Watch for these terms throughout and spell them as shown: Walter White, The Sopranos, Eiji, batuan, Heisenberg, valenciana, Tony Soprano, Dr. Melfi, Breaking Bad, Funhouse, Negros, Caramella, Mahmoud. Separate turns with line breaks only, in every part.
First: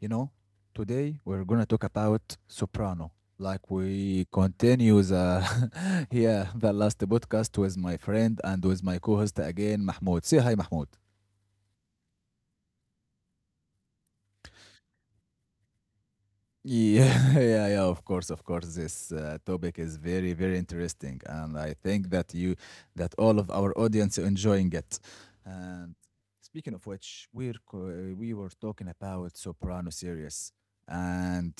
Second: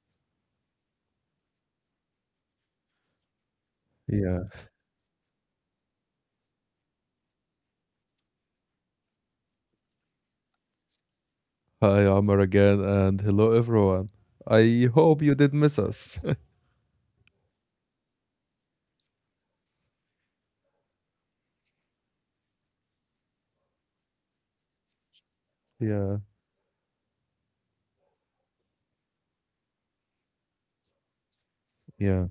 You know, today we're gonna talk about Soprano. Like we
Yeah.
continue the Yeah, the last podcast with my friend and with my co-host again, Mahmoud. Say hi, Mahmoud.
Hi, Amar again, and hello, everyone. I hope you did miss us.
Yeah, yeah, yeah. Of course, of course. This topic is very, very interesting, and I think that you that all of our audience enjoying it. And
Yeah.
speaking of which, we were talking about Soprano series, and
Yeah.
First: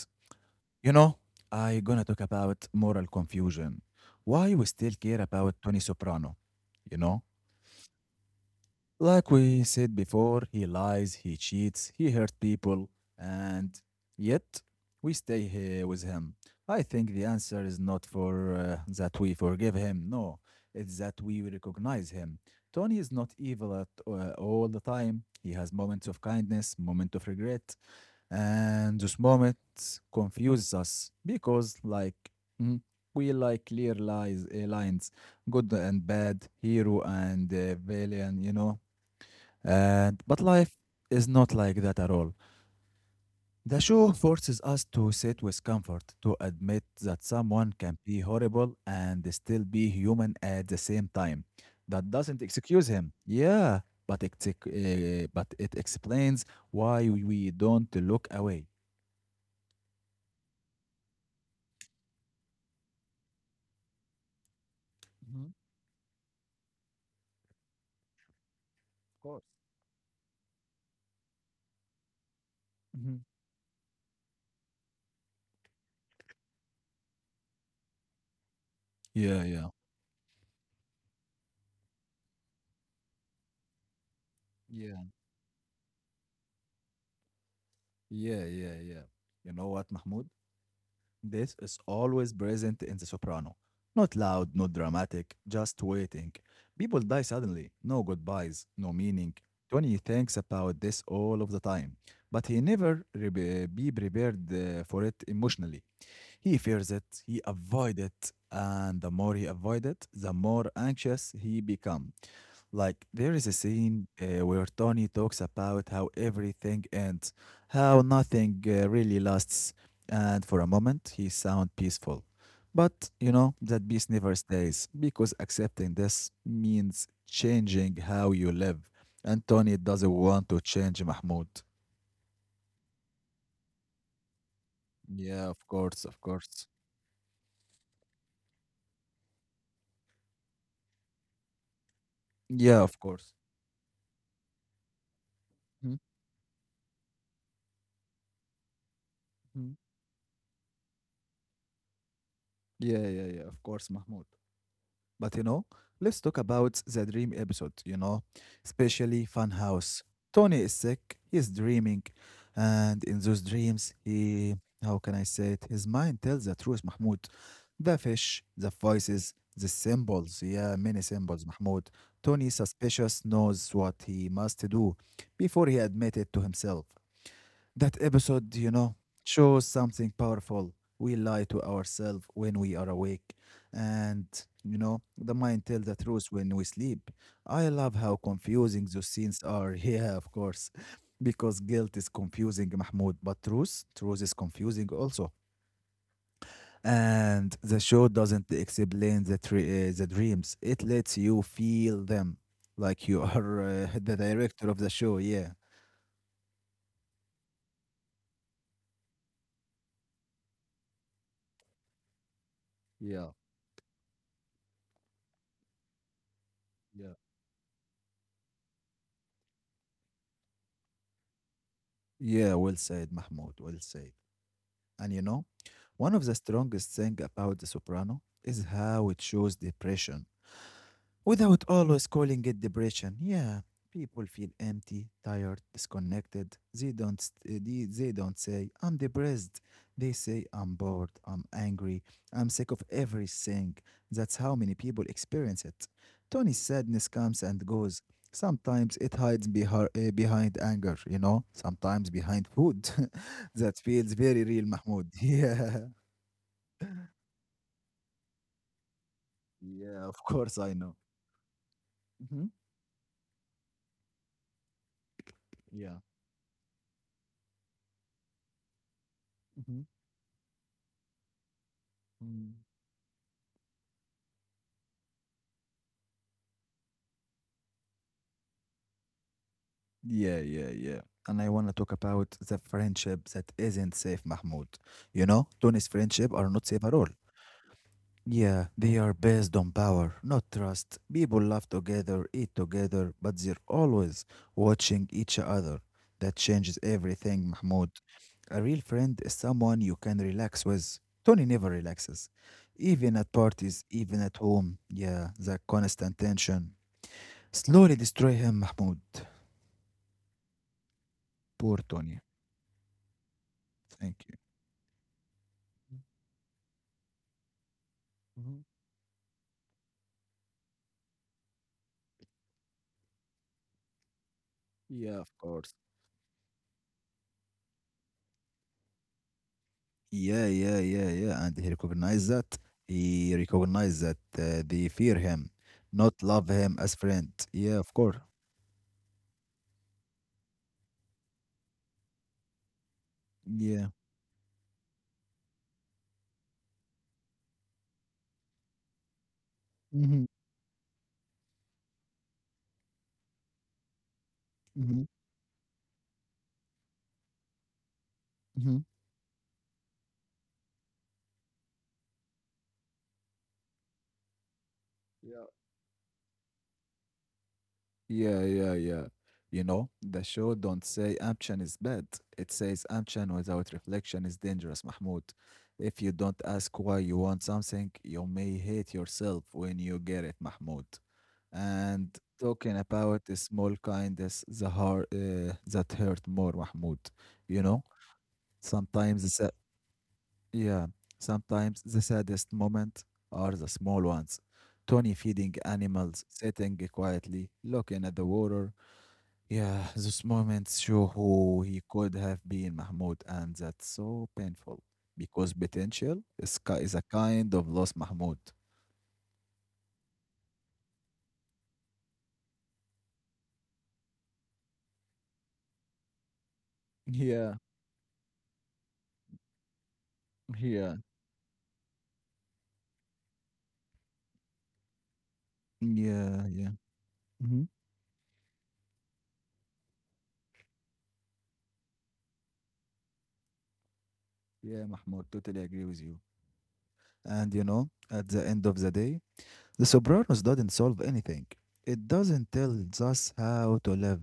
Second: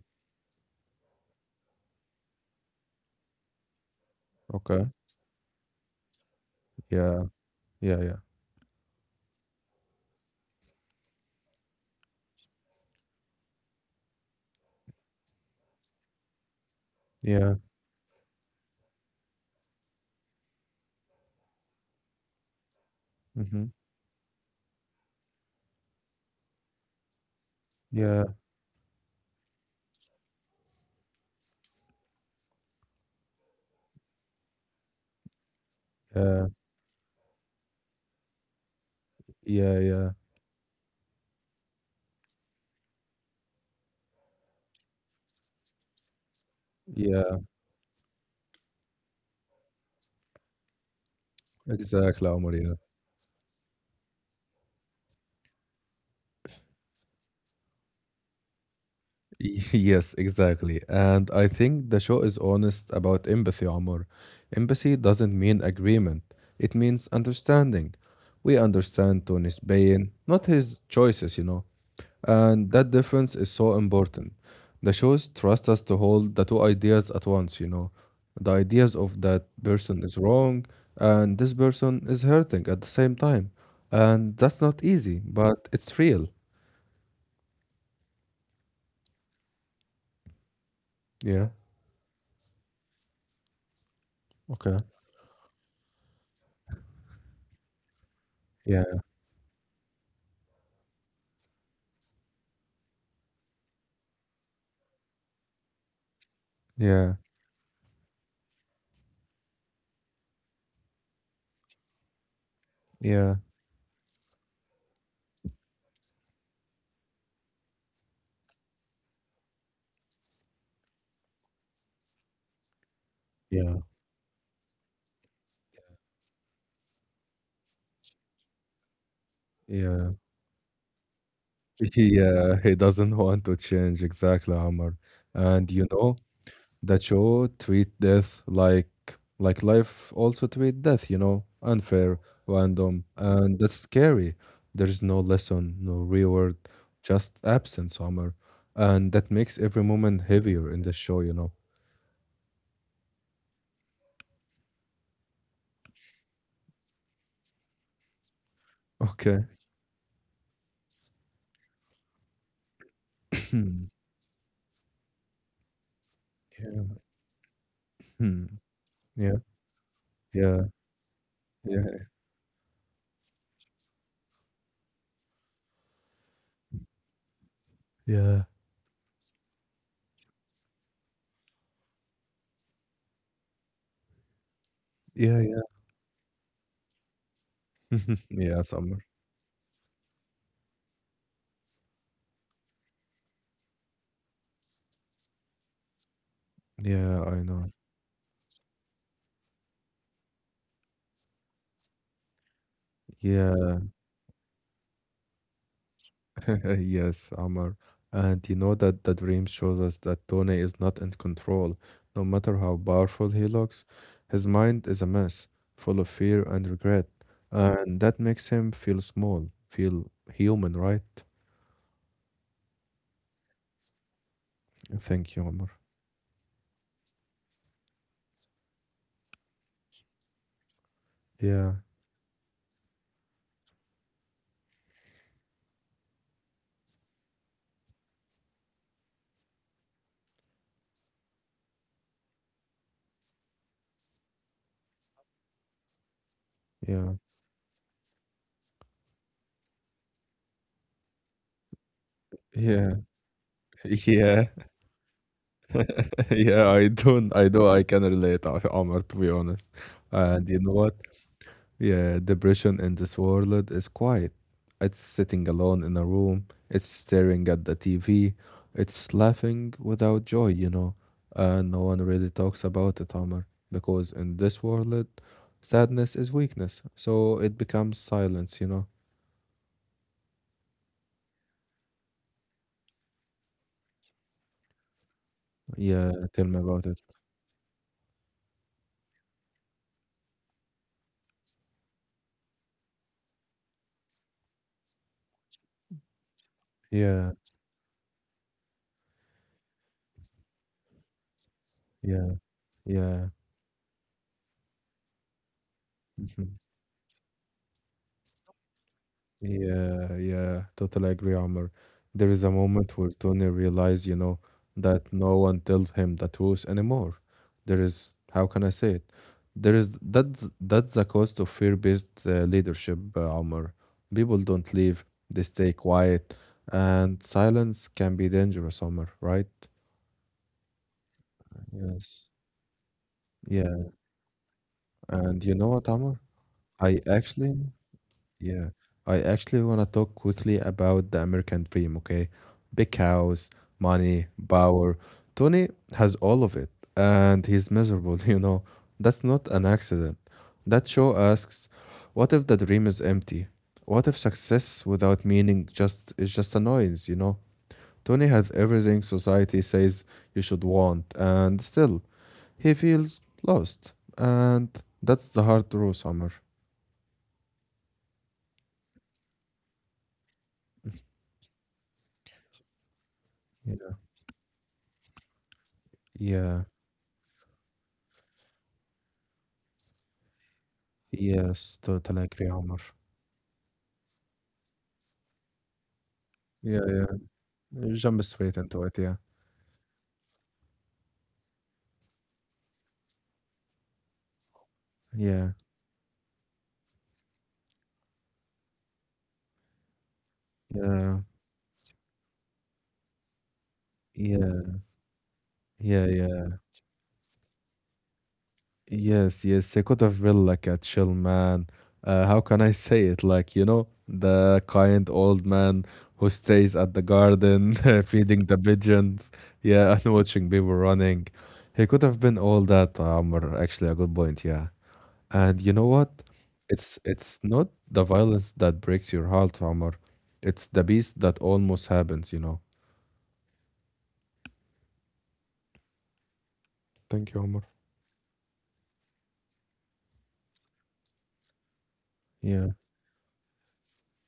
You know, I gonna talk about moral confusion. Why we
Okay.
still care about Tony Soprano. You
Yeah.
know,
Yeah. Yeah.
like we said before, he lies, he cheats, he hurt people, and yet we stay here with him. I think the
Yeah.
answer is not for that we forgive him. No, it's that we recognize him. Tony is not
Mm-hmm.
evil at all the time. He has moments of kindness, moment of regret,
Yeah.
and this moment confuses us because like mm, we like clear lies lines, good and
Yeah.
bad, hero and villain,
Yeah. Yeah.
and but life is not like that at all. The show forces us to sit with comfort, to admit that
Yeah.
someone can be horrible and still be human at the same time. That
Exactly,
doesn't
Amar. Yeah.
excuse him, yeah, but it explains why we don't look away.
Yes, exactly. And I think the show is honest about empathy, Amar. Empathy doesn't mean
Mhm.
agreement, it means understanding. We understand
Of course.
Tony's pain, not his choices. And that
Mhm.
difference is so important. The shows trust us to hold the two ideas at once. The ideas of that
Yeah, yeah,
person is wrong and this person is hurting at the same time. And that's not
yeah,
easy, but it's real.
yeah, yeah, yeah. You know what, Mahmoud?
Yeah.
This is always present in The Soprano. Not loud,
Okay.
not dramatic, just waiting. People die suddenly. No goodbyes, no
Yeah.
meaning. Tony thinks about this all of the time, but he never be prepared for it emotionally. He fears it,
Yeah.
he avoids it, and the more he avoids it, the more anxious he becomes. Like, there
Yeah.
is a scene where Tony talks about how everything ends, how nothing really lasts, and for a moment he sounds peaceful. But, you know,
Yeah.
that peace never stays because accepting this means changing how you live. And Tony
Yeah.
doesn't want to change, Mahmoud.
Yeah. He doesn't want to change exactly, Amr.
Yeah,
And
of
you
course,
know,
of course.
that show treat death like life also treat death, unfair,
Yeah,
random,
of course.
and that's scary. There's no lesson, no
Mhm.
reward, just absence summer, and that makes every moment heavier in the show.
Yeah, yeah, yeah, of course, Mahmoud. But let's talk about the dream episode, especially
Okay.
Funhouse. Tony is sick, he's dreaming, and in those dreams, he, how can I say it, his mind tells the truth,
Yeah.
Mahmoud. The
Hmm.
fish, the
Yeah.
voices, the symbols,
Yeah.
yeah, many symbols, Mahmoud.
Yeah.
Tony suspicious knows what he must do before he admit it to himself. That
Yeah.
episode, shows something powerful. We lie to ourselves when we are awake, and the
Yeah. Yeah.
mind tells the truth when we sleep. I love how
Yeah,
confusing
Summer.
those scenes are. Yeah, of course, because guilt is confusing, Mahmoud, but truth, truth is confusing also.
Yeah, I
And
know.
the show doesn't explain the dreams; it lets you feel them, like you are
Yeah.
the director of the show. Yeah,
Yes, Amar. And you know that the dream shows us that Tony is not in control. No matter how powerful
yeah,
he looks, his mind is a mess, full of fear and regret.
yeah.
And that makes him feel small, feel human, right?
Yeah, well said, Mahmoud. Well said. And
Thank you, Amar.
one of the strongest things about The Soprano is how it shows depression without
Yeah,
always calling it depression. Yeah, people feel empty, tired, disconnected. They don't say I'm depressed. They say I'm bored, I'm angry, I'm sick of everything. That's how many people experience it. Tony's sadness
yeah,
comes and goes. Sometimes it hides behind anger, sometimes behind
yeah,
food. That feels
yeah,
very real, Mahmoud. Yeah.
yeah. I don't, I do, I can relate, Amar, to be honest.
Yeah, of
And you
course
know
I
what?
know.
Yeah,
Hmm.
depression in this world is quiet. It's sitting alone in
Yeah.
a room, it's staring at the TV, it's laughing without joy, you know. No one really
Hmm.
talks about it, Omar, because in this world, sadness is weakness, so it becomes silence, you know.
Yeah, yeah, yeah. And I want to talk about the friendship that isn't safe, Mahmoud. Tony's
Yeah,
friendship
tell
are
me
not
about
safe at
it.
all. Yeah, they are based on power, not trust. People laugh together, eat together, but they're always watching each other. That changes
Yeah,
everything, Mahmoud. A real friend is someone you can relax with. Tony never
yeah,
relaxes. Even
yeah.
at parties, even at home. Yeah, the constant
Mm-hmm.
tension. Slowly destroy him, Mahmoud.
Yeah, yeah, totally agree, Omar.
Poor Tony.
There is a moment where Tony realized, you
Thank
know,
you.
that no one tells him the truth anymore. There is, how can
Mhm.
I say it? There is That's the cost of fear-based leadership, Omar. People don't leave;
Yeah, of
they stay
course.
quiet, and silence can be dangerous, Omar. Right?
Yeah, yeah, yeah, yeah. And he
Yes.
recognized that. He
Yeah.
recognized that they fear
And you
him,
know what, Omar?
not love him
I
as friend.
actually
Yeah, of course.
Yeah, I actually want to talk quickly about the American dream, okay? Big house,
Yeah.
money, power. Tony has all of it, and he's miserable, you know. That's not an accident.
Hmm.
That show asks, what if the dream is empty? What if success
Hmm.
without meaning just is just a noise, you know? Tony has
Hmm.
everything society says you should want, and still he feels lost. And that's the
Yeah.
hard truth, Summer.
Yeah, yeah, yeah. The show don't say ambition is bad. It says ambition without
Yeah.
reflection is dangerous, Mahmoud. If you don't
Yeah.
ask why you want something, you may hate yourself when you get it, Mahmoud.
Yes,
And
totally agree, Omar.
talking about a small kindness, the heart that hurt more,
Yeah,
Mahmoud.
yeah.
You know,
You jump straight into it. Yeah,
sometimes the a, yeah, sometimes the saddest moment are the small ones. Tony
yeah,
feeding animals, sitting quietly, looking at the water. Yeah, those moments show
yeah,
who he could have been, Mahmoud, and that's so
yeah,
painful because
yeah,
potential
yeah.
is a kind of loss, Mahmoud.
Yes, yes. It could have been like a chill man. How can I say it? Like, you know, the kind old man who stays at the
Yeah,
garden feeding the pigeons. Yeah, and watching people
yeah,
running. He could have been all that, Omar. Actually, a good point. Yeah. And you know what?
yeah, yeah.
It's
Mm-hmm.
not the violence that breaks your heart, Omar. It's the beast that almost happens, you know.
Yeah, Mahmoud, totally agree with you.
Thank you,
And
Omar.
at the end of the day, The Sopranos doesn't solve anything. It doesn't
Yeah,
tell us how to live.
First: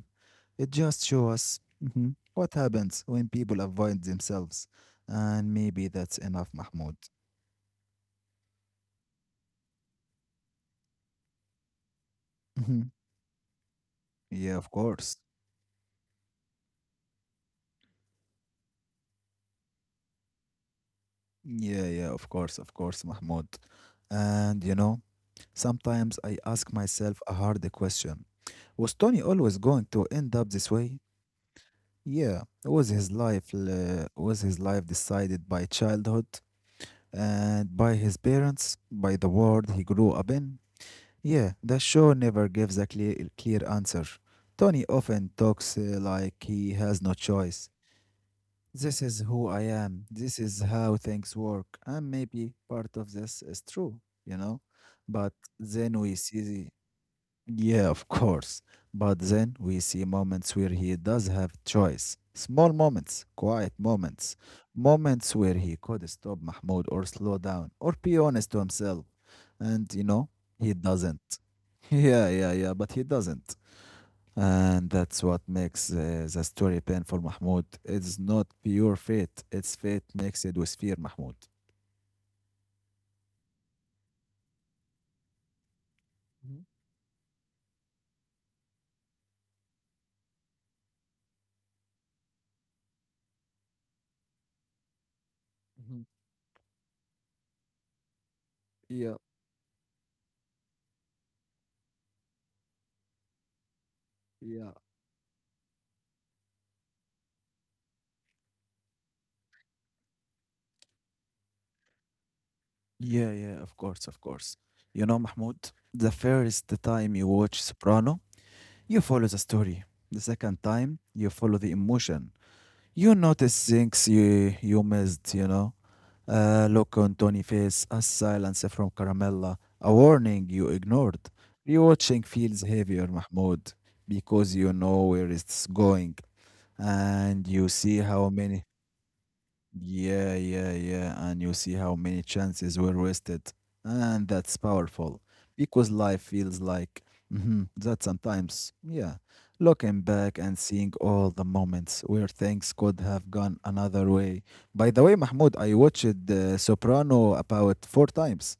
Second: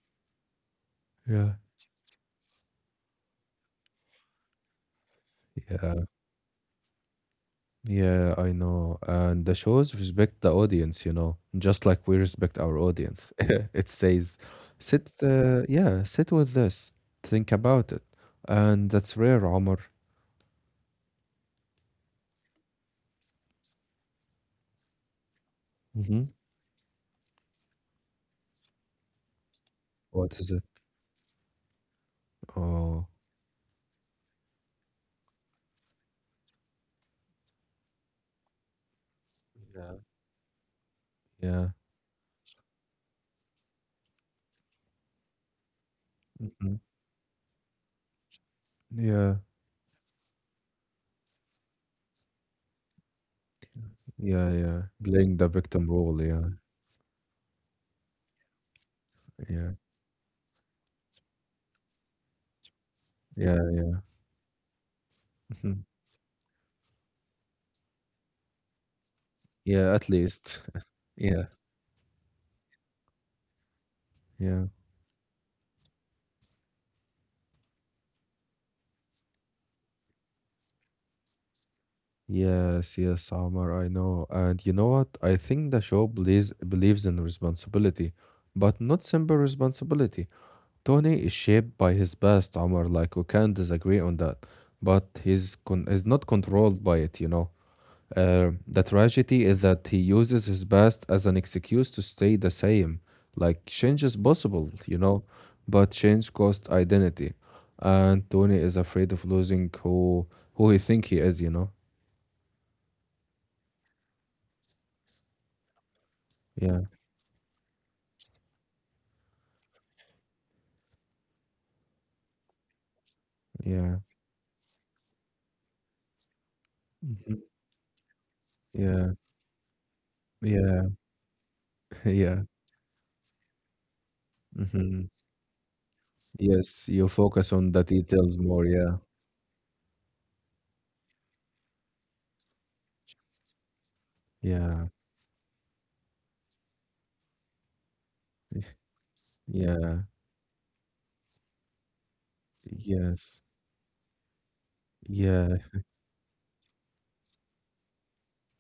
It just shows
yeah,
us what happens when people avoid themselves. And maybe
yeah,
that's enough, Mahmoud.
yeah, I know. And the shows respect the audience, you know, just like we respect our
Mhm.
audience. It says,
Yeah, of course.
yeah, sit with this, think about it. And that's rare, Omar.
Yeah, yeah, of course, Mahmoud. And sometimes
Mm-hmm.
I ask myself a hard question. Was Tony always going to end
What
up
is it?
this way? Yeah, was
Oh,
his life uh, was his life decided by childhood and by his parents, by the world he
yeah,
grew up in? Yeah,
yeah,
the show never gives a clear answer. Tony often talks like he
hmm
has no choice. This is
yeah,
who I am. This is how things work. And maybe part of this is true, you
yeah,
know?
yeah.
But
Playing the victim
then we
role, yeah,
see yeah, of course. But then
yeah.
we see moments where he does have choice. Small moments,
Yeah,
quiet moments, moments where he
Mhm.
could stop Mahmoud or slow down or be honest to himself.
yeah,
And
at least.
he doesn't.
Yeah,
Yeah, yeah, yeah, but he doesn't.
yeah.
And that's what makes the story painful, Mahmoud. It's not pure fate, it's fate mixed with fear, Mahmoud.
Yes, yes, Omar, I know. And you know what? I think the show
Mhm,
believes in responsibility, but not simple responsibility. Tony is shaped by his past, Omar, like we can't disagree on that. But he's con
mhm.
is not controlled by it, you know. The
Yeah,
tragedy is that he uses his past as an excuse to stay the same. Like, change is possible,
yeah.
you know, but change costs identity. And Tony is afraid of losing who he think he is, you know?
Yeah, yeah, of course, of course. You know, Mahmoud, the first
Yeah,
time you watch Soprano, you follow the story. The second time, you follow the emotion. You notice
yeah.
things you missed. A look on
Mhm.
Tony face, a silence from
Yeah,
Caramella, a warning you
yeah,
ignored. Rewatching
yeah.
feels heavier, Mahmoud, because you know
hmm
where it's going,
Yes, you
and
focus
you
on the
see how
details more.
many
Yeah,
yeah, yeah, yeah. And you see how many chances were wasted. And that's
yeah,
powerful because life feels like mhm, that sometimes. Yeah. Looking
yeah.
back and seeing all the moments where things could have
Yes,
gone another way. By the way, Mahmoud,
yeah.
I watched Soprano about four times.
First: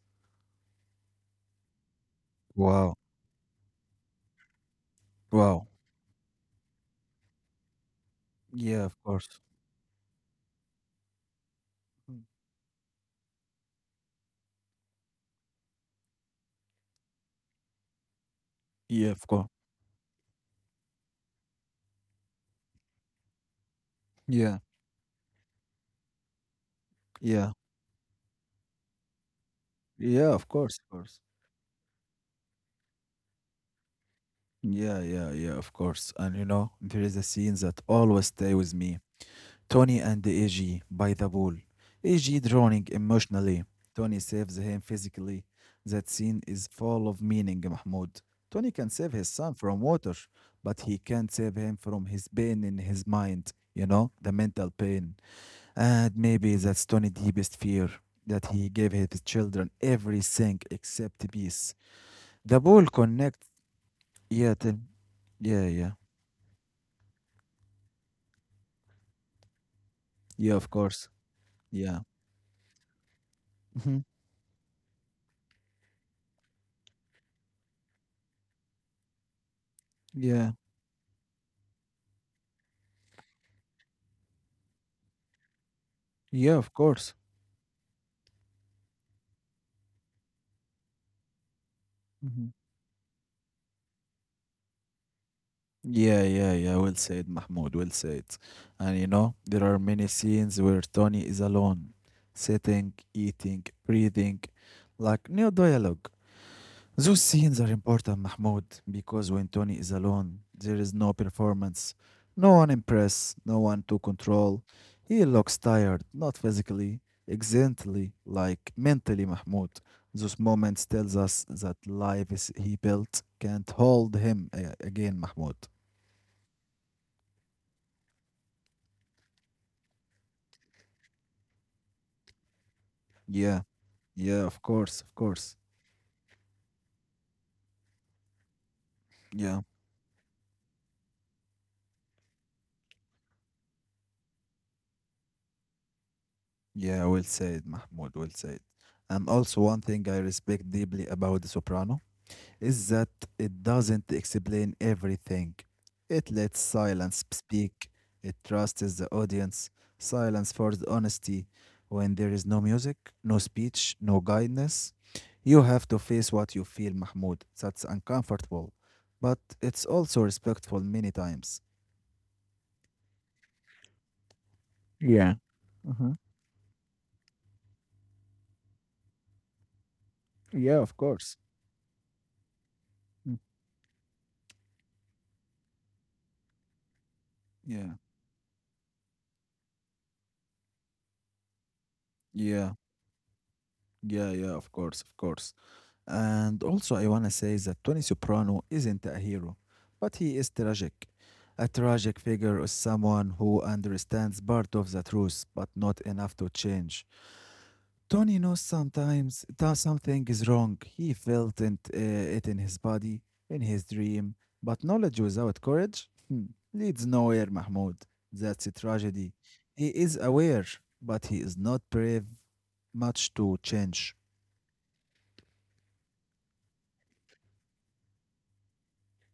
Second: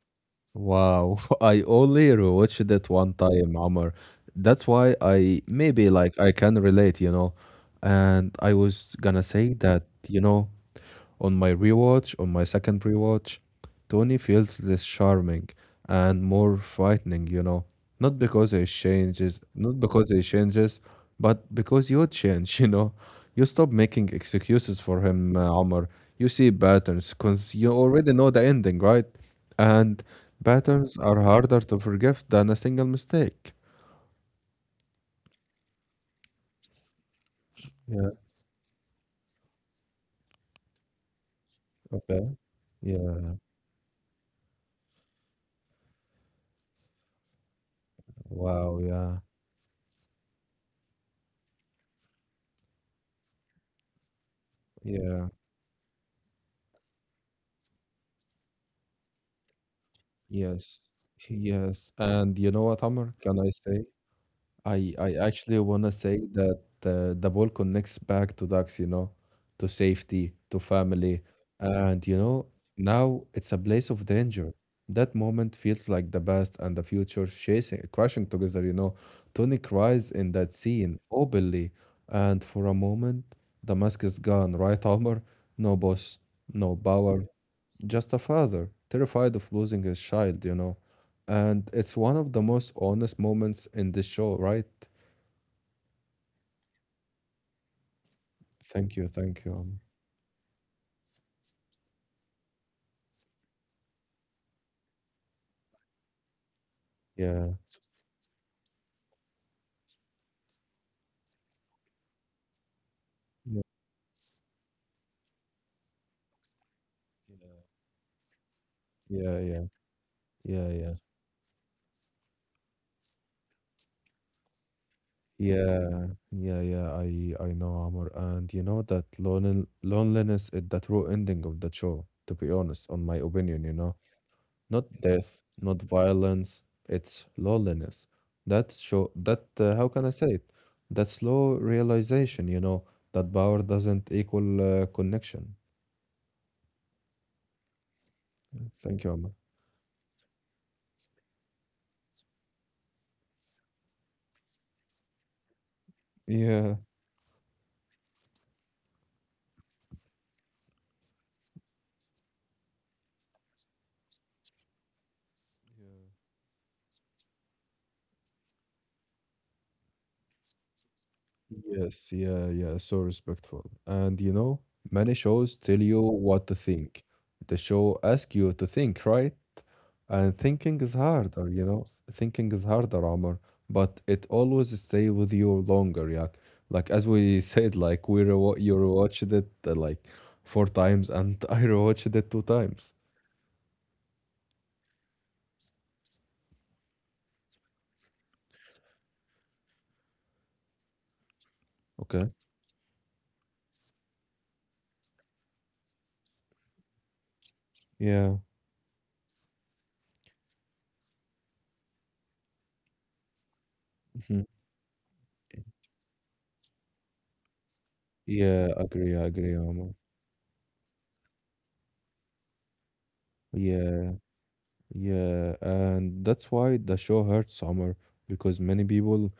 Wow, I only rewatched it
Wow.
one time, Amr. That's why I
Wow.
maybe like I can relate, you know. And I
Yeah, of
was gonna
course.
say that, you know,
Mm.
on my second rewatch, Tony feels less charming and more frightening, you know.
Yeah, of course.
Not because he changes, but because you change, you know. You stop making
Yeah.
excuses for him, Omar. You see patterns,
Yeah.
because you already know the ending, right? And
Yeah, of course. Of
patterns are
course.
harder to forgive than a single mistake.
Yeah, yeah, yeah, of course. And there is a scene
Yeah,
that always stay with me. Tony and Eiji by the pool.
okay.
Eiji drowning
Yeah.
emotionally. Tony saves him physically. That scene is full of meaning, Mahmoud. Tony
Wow,
can save
yeah.
his son from water, but he can't save him from his pain in his mind, the mental pain.
Yeah.
And maybe that's Tony's deepest fear that he gave his children everything
Yes.
except peace.
Yes. And you know
The
what,
pool
Amr? Can I
connects.
say?
Yeah,
I actually
yeah,
wanna
yeah.
say that the ball connects back to ducks, you know, to safety, to
Yeah, of course.
family,
Yeah.
and you know, now it's a place of
Mhm.
danger. That moment feels like the past and the future crashing together, you know. Tony cries in that
Yeah.
scene openly, and for a moment, the mask is gone, right, Omar? No boss,
Yeah,
no
of course.
power, just a father, terrified of losing his child, you know. And it's one of the
Mhm.
most honest moments in this show, right?
Yeah, yeah, yeah. Well said, Mahmoud. Well said.
Thank
And
you, thank you.
there are many scenes where Tony is alone, sitting, eating, breathing, like no dialogue. Those
Yeah,
scenes are important, Mahmoud, because when Tony is alone, there is no performance, no one
yeah,
impress, no one to control. He looks tired, not physically, exactly, like
yeah,
mentally,
yeah,
Mahmoud. Those
yeah,
moments
yeah,
tells us that life is he built can't hold him again, Mahmoud.
yeah, yeah, yeah. I know Amor, and you know that loneliness is the true ending of the show. To be honest, on my opinion,
Yeah.
you know,
Yeah, of
not
course, of
death,
course.
not violence. It's loneliness. That show that
Yeah,
how can I say it? That slow realization, you know, that power doesn't equal connection.
yeah, well said, Mahmoud, well said.
Thank you,
And
Amor.
also, one thing I respect deeply about The Soprano is that it doesn't explain everything. It lets
Yeah.
silence speak, it trusts the audience. Silence forces honesty. When there is no music, no speech, no guidance, you have to face what you feel, Mahmoud. That's uncomfortable, but it's also respectful many times.
Yes, yeah, yeah, so respectful. And you know, many
Yeah.
shows tell
Uh
you
huh.
what to think. The show asks you to think, right? And thinking
Yeah,
is
of course.
harder, you know. Thinking is harder, Omar,
Mm.
but it always stay with you longer, yeah. Like as we said,
Yeah.
like we rewa you rewatched it like four times, and I rewatched it two
Yeah,
times.
yeah, yeah, of course, of course. And also, I want to say that Tony Soprano isn't a hero, but he is tragic. A tragic
Okay.
figure is someone who understands part of the truth, but not enough to change.
Yeah.
Tony knows sometimes that something is wrong. He felt it in his body, in his dream,
Mhm.
but knowledge without courage, leads nowhere, Mahmoud.
Yeah,
That's a
I
tragedy.
agree, Omar.
He is aware, but he is not brave much to
Yeah.
change.
Yeah, and that's why the show hurts Omar, because many people,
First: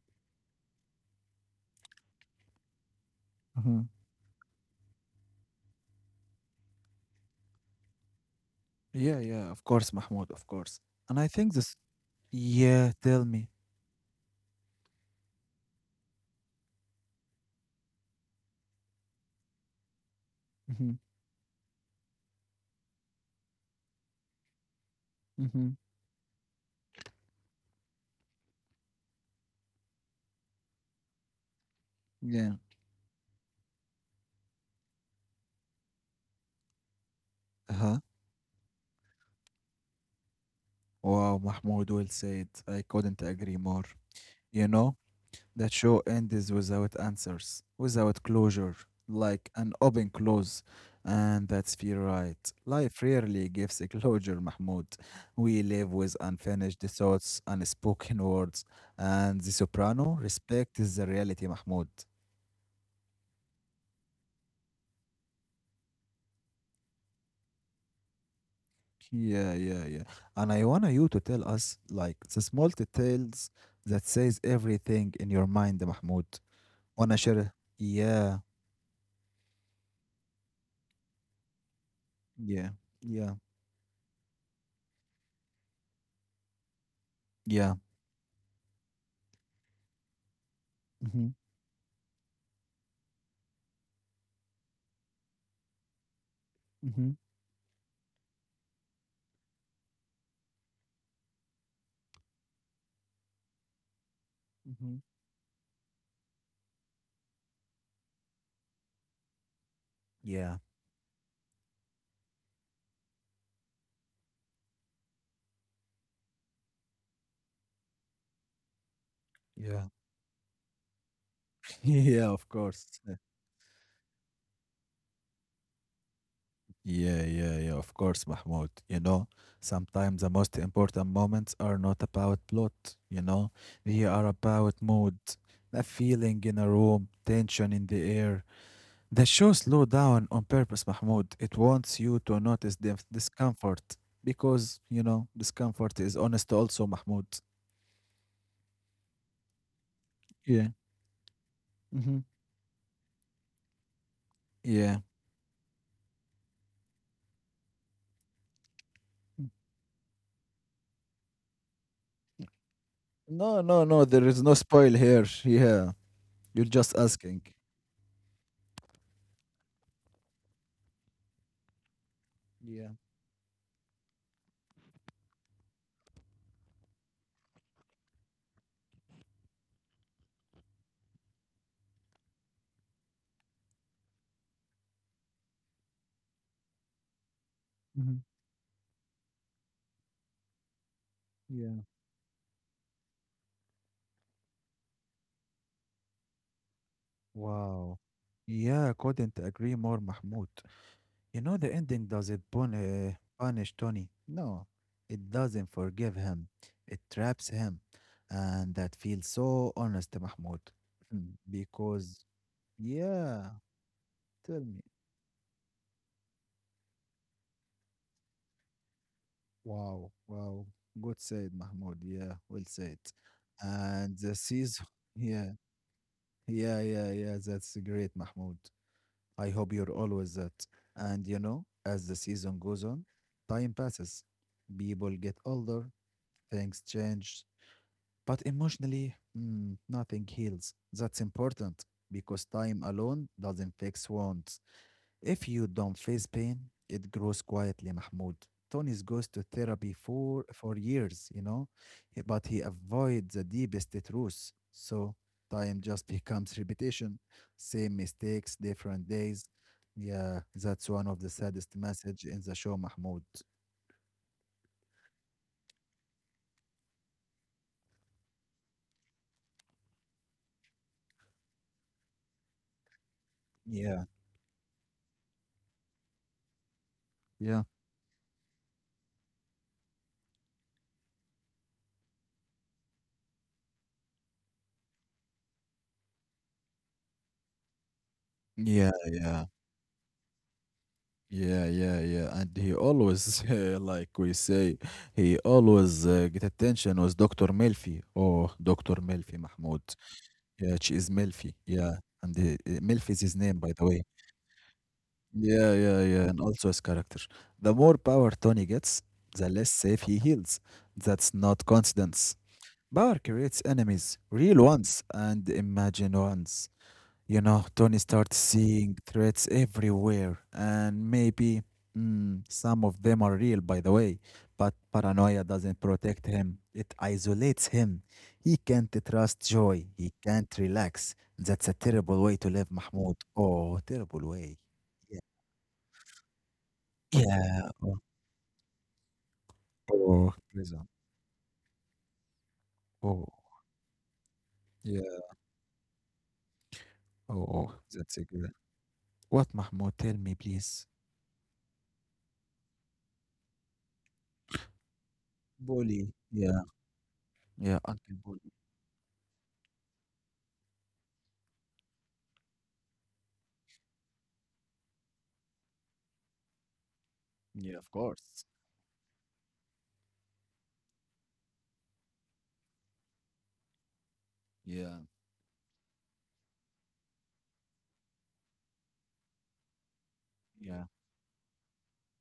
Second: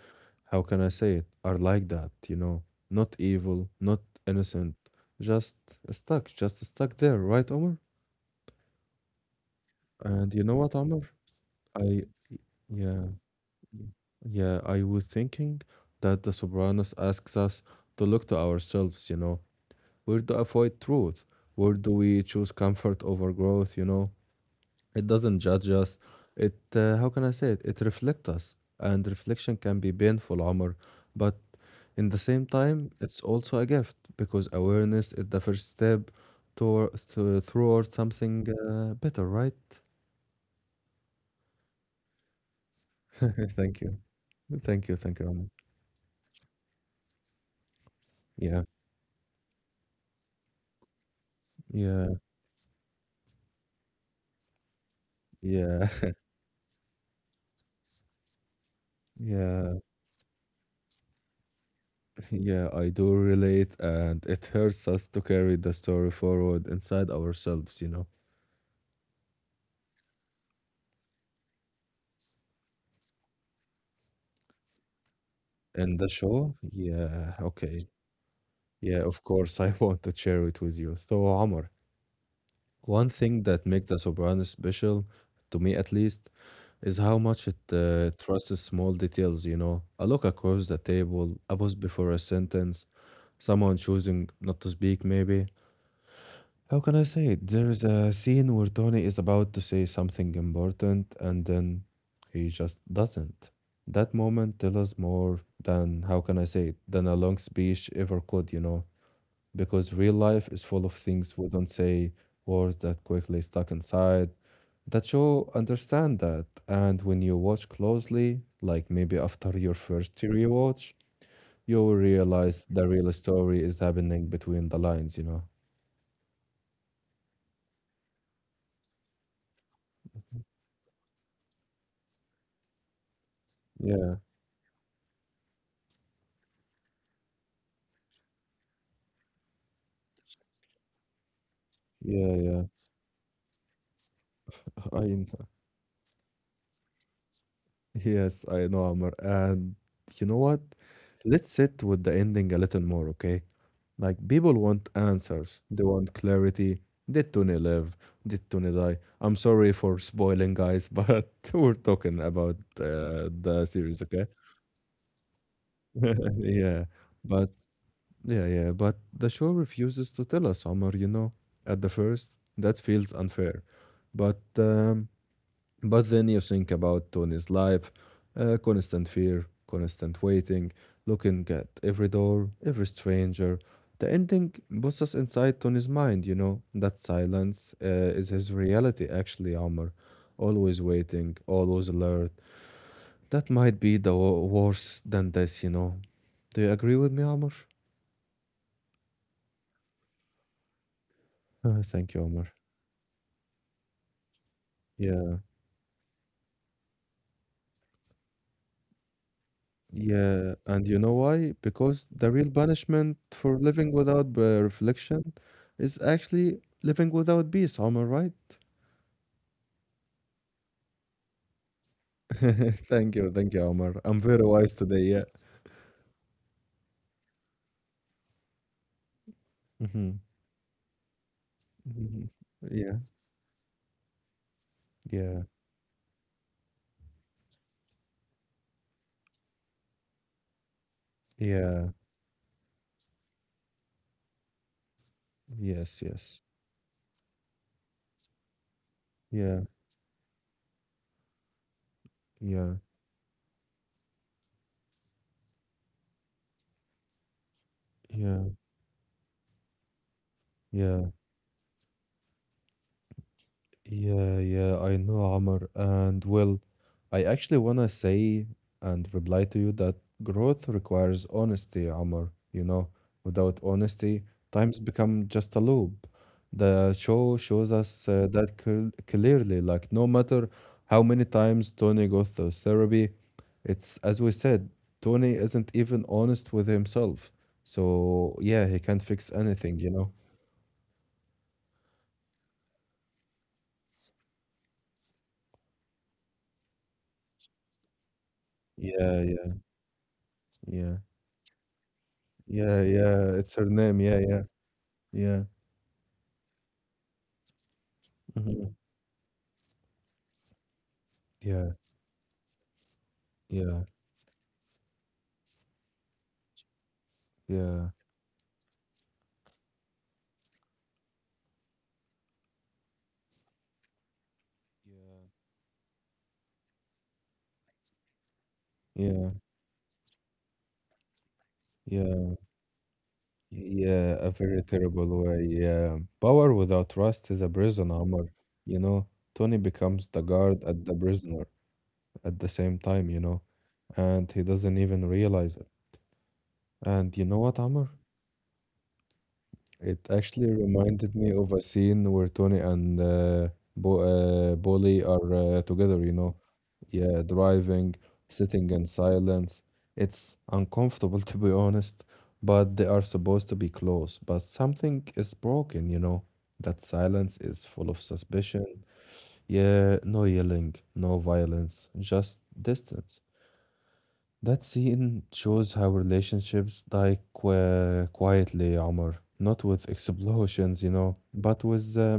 how can I say it, are like that, you know, not evil,
Mhm.
not innocent, just just stuck there, right, Omar?
Yeah, yeah, of course, Mahmoud,
And you
of
know what,
course.
Omar?
And I think this,
I,
yeah,
yeah,
tell me.
yeah, I was thinking that The Sopranos asks us to look to ourselves, you know, where to avoid
Hmm.
truth, where do we choose comfort over growth, you know? It doesn't
Hmm.
judge us. It, how can I say it? It reflects us, and reflection can be painful, Omar. But in the same
Yeah.
time, it's also a gift because awareness is the first step toward
Uh-huh.
something better, right?
Wow, Mahmoud, well said. I couldn't agree
Thank
more.
you.
You
Thank
know,
you. Thank you, Omar.
that show ends without answers, without
Yeah.
closure, like an open close. And that's fair,
Yeah.
right. Life rarely gives a closure, Mahmoud. We
Yeah.
live with unfinished thoughts, unspoken words, and the
Yeah.
soprano respects the reality, Mahmoud.
Yeah. I do relate, and it hurts us to carry the story forward inside ourselves, you know.
Yeah, yeah, yeah. And I want you to tell us like the small details that says everything in your mind,
In the
Mahmoud.
show,
Wanna
yeah,
share?
okay.
Yeah,
Yeah, of course, I want to share it with you. So, Omar,
yeah,
one
yeah,
thing that makes the Soprano special, to me at least, is how much it
yeah.
trusts small details, you know. A look across the
Mm-hmm,
table, a pause before a sentence, someone choosing not to speak, maybe. How can I
mm-hmm,
say it? There is a scene where Tony is about to say something important and then he just doesn't. That moment tells
mm-hmm.
us more than, how can I say it, than a long speech ever could, you know because real life
Yeah,
is full of things we don't say, words that quickly stuck inside, that you understand that. And when you watch closely, like maybe after your
yeah.
first rewatch, you will
Yeah, of
realize
course.
the real story is happening between the lines, you know?
Yeah, yeah, yeah, of course, Mahmoud. You know, sometimes the most important moments are not about plot, you know, they
Yeah,
are about mood, a feeling in a room, tension in the air. The show slow down on purpose, Mahmoud. It wants
yeah,
you
yeah.
to notice the discomfort
I
because,
know.
you know, discomfort is honest also, Mahmoud.
Yes, I know, Amr. And you know what?
Yeah.
Let's sit with the
Mm-hmm.
ending a little more, okay? Like people want
Yeah.
answers. They want clarity. Did Tony live? Did Tony die? I'm sorry for spoiling, guys, but we're talking about
No,
the
no,
series,
no,
okay?
there is no spoil here. Yeah. You're
yeah,
just asking.
but yeah, but the show refuses to tell us, Omar. You know, at the first, that
Yeah.
feels unfair, but um, but then you think about Tony's life, constant fear, constant waiting, looking at every door, every stranger. The ending puts us inside Tony's mind, you know. That silence
Mm-hmm.
is his reality, actually, Amr. Always waiting,
Yeah.
always alert. That might be the worse than this, you know. Do you agree with me, Amr?
Wow. Yeah, couldn't agree more, Mahmoud. You know the ending
Thank you,
doesn't
Amr.
punish Tony. No, it
Yeah.
doesn't forgive him. It traps him. And that feels so honest,
Yeah,
Mahmoud.
and you know
Mm.
why? Because
Because,
the real punishment
yeah,
for living without
tell me.
reflection is actually living without peace, Omar, right?
Wow, wow. Good said, Mahmoud. Yeah, well said.
Thank you, Omar.
And
I'm
the
very wise
season,
today, yeah.
yeah, yeah, yeah, yeah. That's great, Mahmoud. I hope you're
hmm
always that. And you know, as the
hmm
season goes
Yeah,
on, time passes. People get
yeah,
older, things change. But emotionally, nothing heals. That's important
yeah,
because time alone doesn't fix wounds. If you don't
yes,
face
yes,
pain, it grows quietly, Mahmoud. Tony's goes to
yeah,
therapy for years, you know, but he
yeah,
avoids the deepest truths. So time just becomes repetition, same
yeah,
mistakes, different days. Yeah, that's
yeah.
one of the saddest message in the show, Mahmoud.
Yeah, yeah, I know, Amr. And well, I actually want to say and reply to you that growth requires honesty, Amr. You know, without
Yeah,
honesty, times become just a loop. The show
yeah.
shows us that clearly. Like, no matter how many times Tony goes through therapy, it's as we said, Tony isn't even honest with himself. So, yeah, he
Yeah,
can't fix
yeah.
anything, you know?
Yeah, yeah, yeah. And he always, like we say, he always get attention was Dr. Melfi, or Dr.
Yeah,
Melfi,
yeah,
Mahmoud. Yeah, she
yeah.
is Melfi. Yeah. And
Yeah,
Melfi is
yeah,
his
it's
name,
her
by the way.
name. Yeah, yeah, yeah.
Yeah, yeah, yeah. And also his character. The more power Tony
Mhm.
gets, the less safe he feels. That's not
Yeah,
coincidence. Power creates
yeah,
enemies, real ones and imagined ones. You know,
yeah.
Tony starts seeing threats everywhere, and maybe some of them are real, by the way. But paranoia doesn't protect him, it isolates him. He can't
Yeah,
trust joy, he can't relax. That's a terrible
yeah,
way to live, Mahmoud. Oh,
yeah,
terrible
a
way.
very
Yeah.
terrible way. Yeah. Power without trust is a
Yeah.
prison,
Oh,
Omar. You know, Tony becomes the
oh,
guard at
prison.
the prisoner at the same time, you
Oh,
know, and he doesn't even
yeah.
realize it. And you
Oh,
know what,
oh,
Omar?
that's a good. What, Mahmoud?
It
Tell me,
actually
please.
reminded me of a scene where Tony and Bo Bolly are together,
Bully.
you know.
Yeah.
Yeah,
Yeah,
driving,
Uncle Bully.
sitting in silence. It's uncomfortable, to be honest, but they are supposed to be close. But something is broken, you know. That silence is
Yeah, of
full of
course.
suspicion. Yeah, no yelling, no violence, just distance. That
Yeah.
scene shows how relationships die qu quietly, Omar. Not with explosions,
Yeah.
you know, but with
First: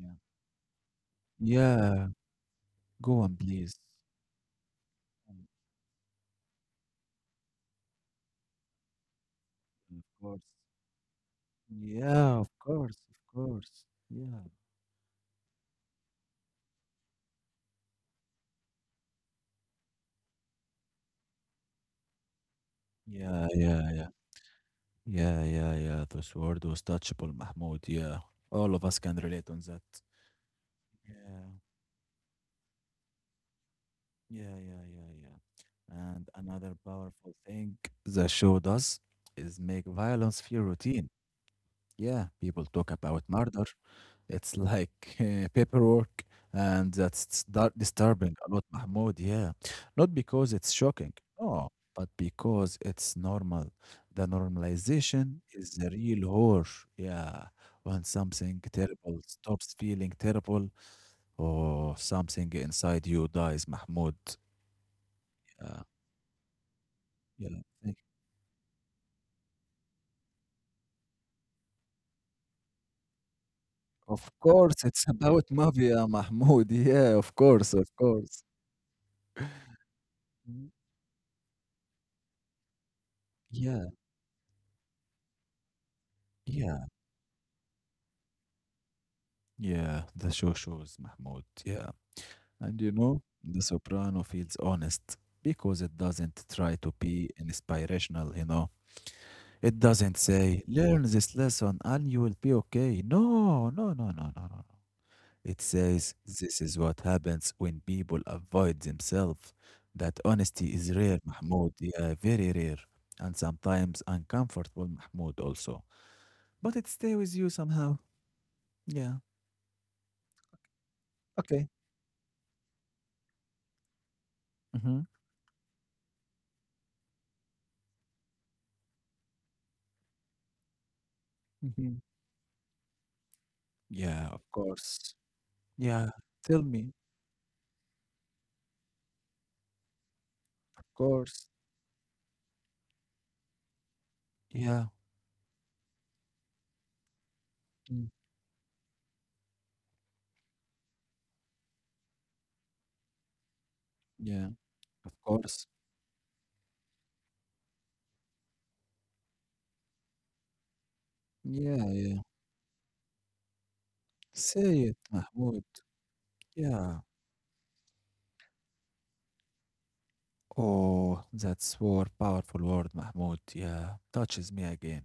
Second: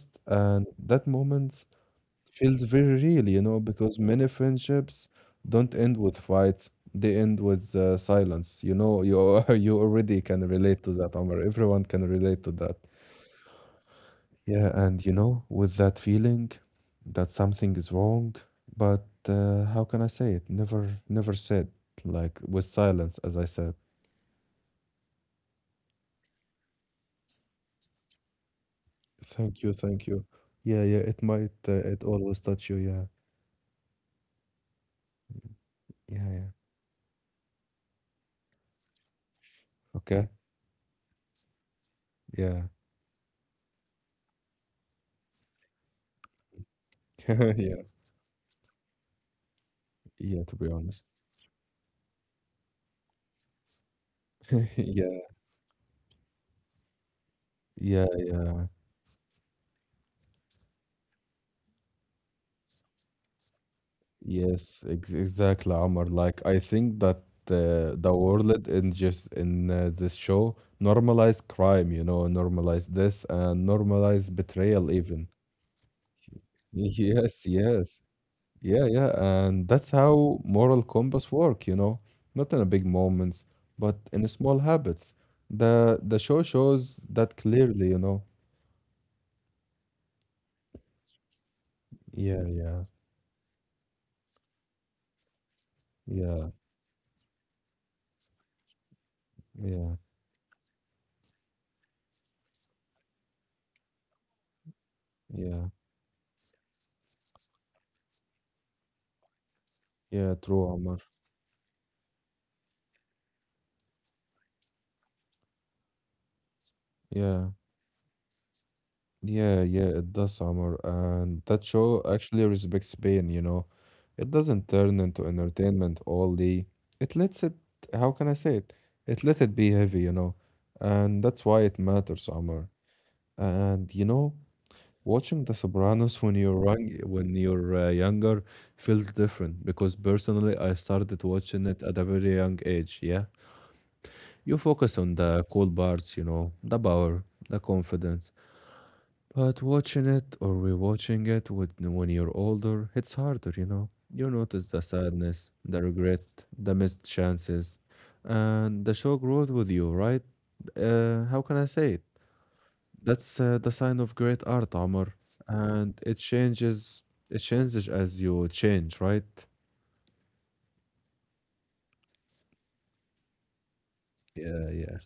Yeah.
And that moment
Yeah,
feels very
go
real,
on,
you know,
please.
because many friendships
Mm.
don't end with fights. They end with silence. You know, you you
Of
already
course.
can relate to that, Omar. Everyone can
Yeah,
relate
of
to that.
course, of course. Yeah,
Yeah, and you know, with that feeling that something is wrong, but how can I say it? Never, never said. Like with silence, as I
yeah,
said.
yeah, yeah, yeah, yeah, yeah. This word was touchable, Mahmoud. Yeah, all of us can relate on
Thank you,
that.
thank you. Yeah, yeah. It
Yeah,
might, it always touch you. Yeah,
yeah, yeah, yeah, yeah.
yeah,
And
yeah.
another powerful thing the show does is make
Okay.
violence feel routine. Yeah,
Yeah,
people talk about murder. It's like paperwork, and that's
yeah,
disturbing a lot, Mahmoud. Yeah, not
yeah.
because
To be
it's
honest,
shocking, no, but because it's normal. The
yeah.
normalization is the real horror. Yeah, when
Yeah,
something
yeah.
terrible stops feeling terrible, or something inside you dies, Mahmoud.
Yes, ex exactly,
Yeah,
Omar. Like I think that
yeah.
the world in just in this show normalized crime, you know, normalized this and
Of
normalized
course,
betrayal
it's
even.
about mafia, Mahmoud. Yeah, of
Yes,
course, of
yes.
course.
Yeah, yeah. And that's how
Mhm.
moral compass work, you know. Not in a big moments,
Yeah,
but in small habits. The show
yeah.
shows that clearly, you know.
Yeah, the show shows Mahmoud. Yeah.
Yeah,
And
yeah.
you know, The Soprano feels honest because it doesn't
Yeah.
try to be inspirational, you know. It
Yeah.
doesn't say, learn this lesson and you will be okay. No, no, no, no, no, no, no. It
Yeah.
says, this is what happens when people avoid themselves. That
Yeah, true,
honesty is
Omar.
rare, Mahmoud. Yeah, very rare. And sometimes uncomfortable, Mahmoud, also. But it stays with
Yeah.
you somehow. Yeah.
Yeah, yeah, it does, Summer, and that
Okay.
show actually respects pain, you know. It doesn't turn
Mm-hmm.
into entertainment all day. It lets it, how can I say it? It let it be heavy, you know, and that's why it
Mm-hmm.
matters, Summer. And you
Yeah,
know,
of course.
watching The
Yeah,
Sopranos when
tell
you're young,
me.
when you're younger, feels different because personally, I
Of
started
course.
watching it at a very young age. Yeah, you
Yeah.
focus on the cool parts, you know, the power, the
Mm.
confidence but watching it or rewatching it with, when you're older, it's harder, you know. You
Yeah,
notice the
of
sadness,
course.
the regret, the missed chances, and the show grows with you, right? How can I
Yeah,
say it?
yeah.
That's the sign of great art,
Say it,
Omar,
Mahmoud.
and it
Yeah.
changes. It changes as you change, right?
Oh, that's word, powerful word, Mahmoud. Yeah, touches me
Yeah, yeah,
again.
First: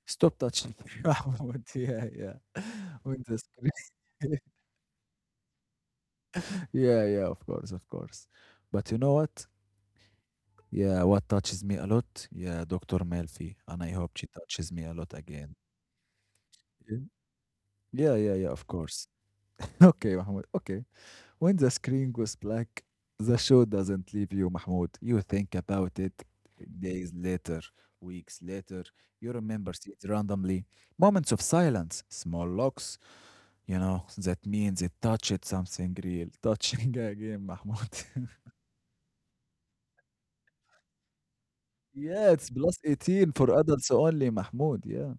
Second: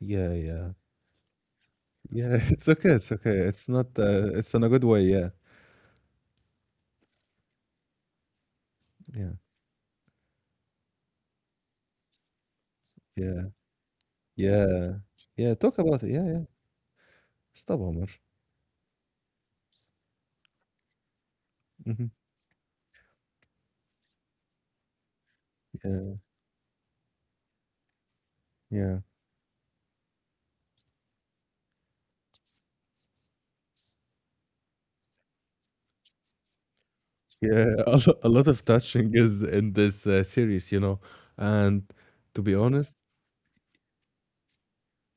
yeah,
Stop
yeah,
touching me, Mahmoud. Yeah, yeah.
yeah. It's okay. It's
With
okay.
the
It's not.
screen.
It's in a good way. Yeah,
Yeah, yeah, of course, of course. But you know
yeah,
what? Yeah, what touches me a lot? Yeah, Dr.
yeah,
Melfi. And I hope she touches me
yeah,
a lot
yeah.
again.
Talk about it. Yeah, yeah.
Yeah,
Stop, Omar.
yeah, yeah, yeah, of course. Okay, Mahmoud. Okay. When the screen goes black, the show doesn't leave you, Mahmoud. You think about it
Yeah,
days later, weeks later.
yeah,
You remember scenes randomly, moments of silence, small locks. You know, that means it touched something real. Touching a game,
yeah.
Mahmoud.
A lot of touching is in this series, you know. And
Yeah,
to
it's
be
plus
honest,
18 for adults only, Mahmoud. Yeah.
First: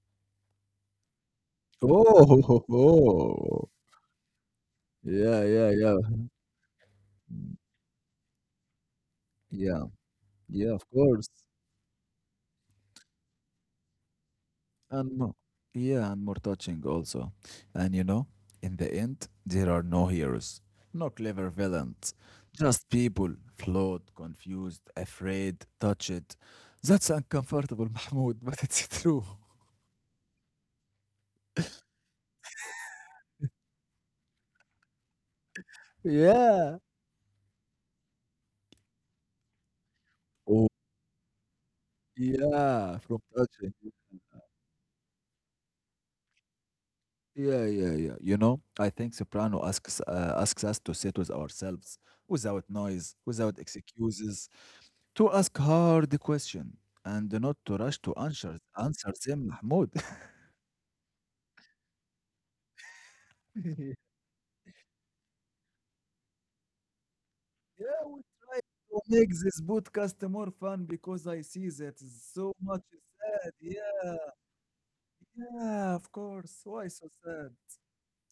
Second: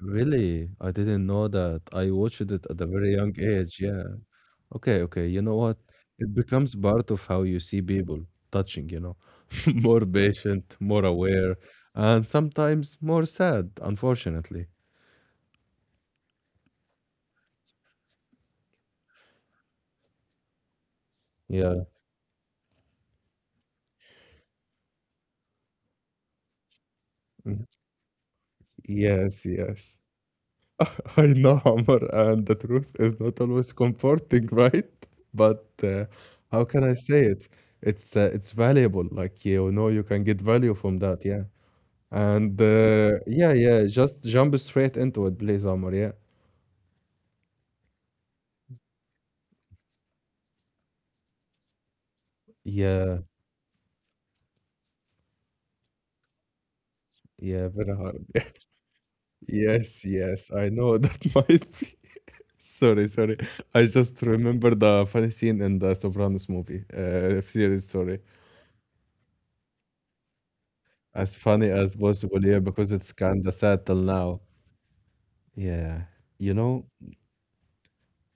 really, I didn't know that. I watched it
Oh,
at a very young age. Yeah. Okay, okay. You
yeah,
know
yeah,
what?
yeah.
It becomes part of how
Mm.
you see people touching, you know,
Yeah,
more
yeah,
patient,
of
more
course.
aware, and sometimes more sad, unfortunately.
And yeah, and more touching also. And you know, in the end, there are no heroes, no clever
Yeah.
villains, just people flawed, confused, afraid, touched. That's
Mhm.
uncomfortable, Mahmoud, but it's true.
Yes, yes. I know, Amr, and the truth is not always comforting, right? But how
Yeah.
can I say it? It's valuable. Like you know, you can get
Oh,
value from that. Yeah, and
yeah, from
yeah,
touching.
yeah. Just jump straight into it, please, Amr. Yeah,
Yeah, yeah, yeah. You know, I think Soprano asks asks us to sit with ourselves, without noise,
yeah,
without excuses, to ask hard question and not
yeah.
to
Very
rush to
hard.
answer them, Mahmoud.
Yes, yes. I know that might be. Sorry, sorry. I
Yeah,
just remember the funny scene in the Sopranos movie, series.
we
Sorry,
try to make this podcast more fun because
as
I
funny
see
as
that is
possible.
so
Yeah,
much
because it's kind of
sad.
sad till
Yeah,
now.
yeah,
Yeah,
of
you
course.
know,
Why so sad?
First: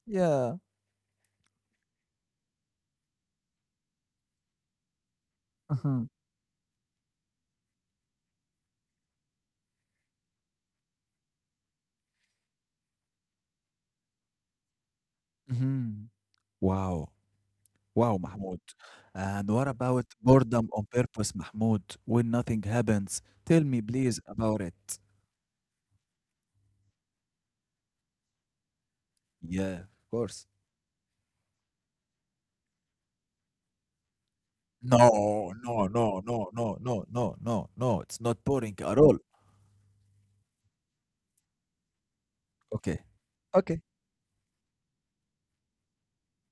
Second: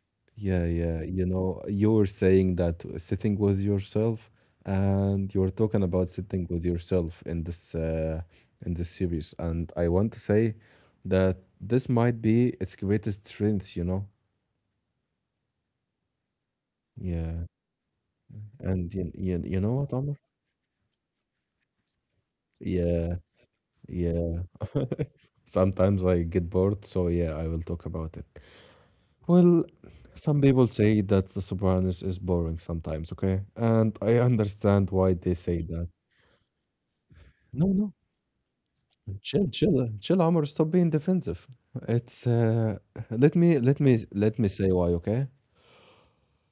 Yeah.
yeah, yeah, you know, you were saying that sitting with yourself, and you were talking
hmm
about sitting with yourself in this series, and I want to say that this might be its greatest strength, you know.
hmm Wow.
Yeah,
Wow, Mahmoud.
and
And
you
what
know what,
about
Amr?
boredom on purpose, Mahmoud, when nothing
Yeah,
happens? Tell me, please,
yeah.
about it.
Sometimes I get bored, so yeah, I will talk about it. Well,
Yeah, of
some
course.
people say that the Sopranos is boring sometimes, okay? And I understand why they
No,
say
no,
that.
no, no, no, no, no,
No,
no,
no.
no. It's not boring at all.
Chill, chill, chill, Omar. Stop being defensive. It's
Okay, okay,
let me say why, okay?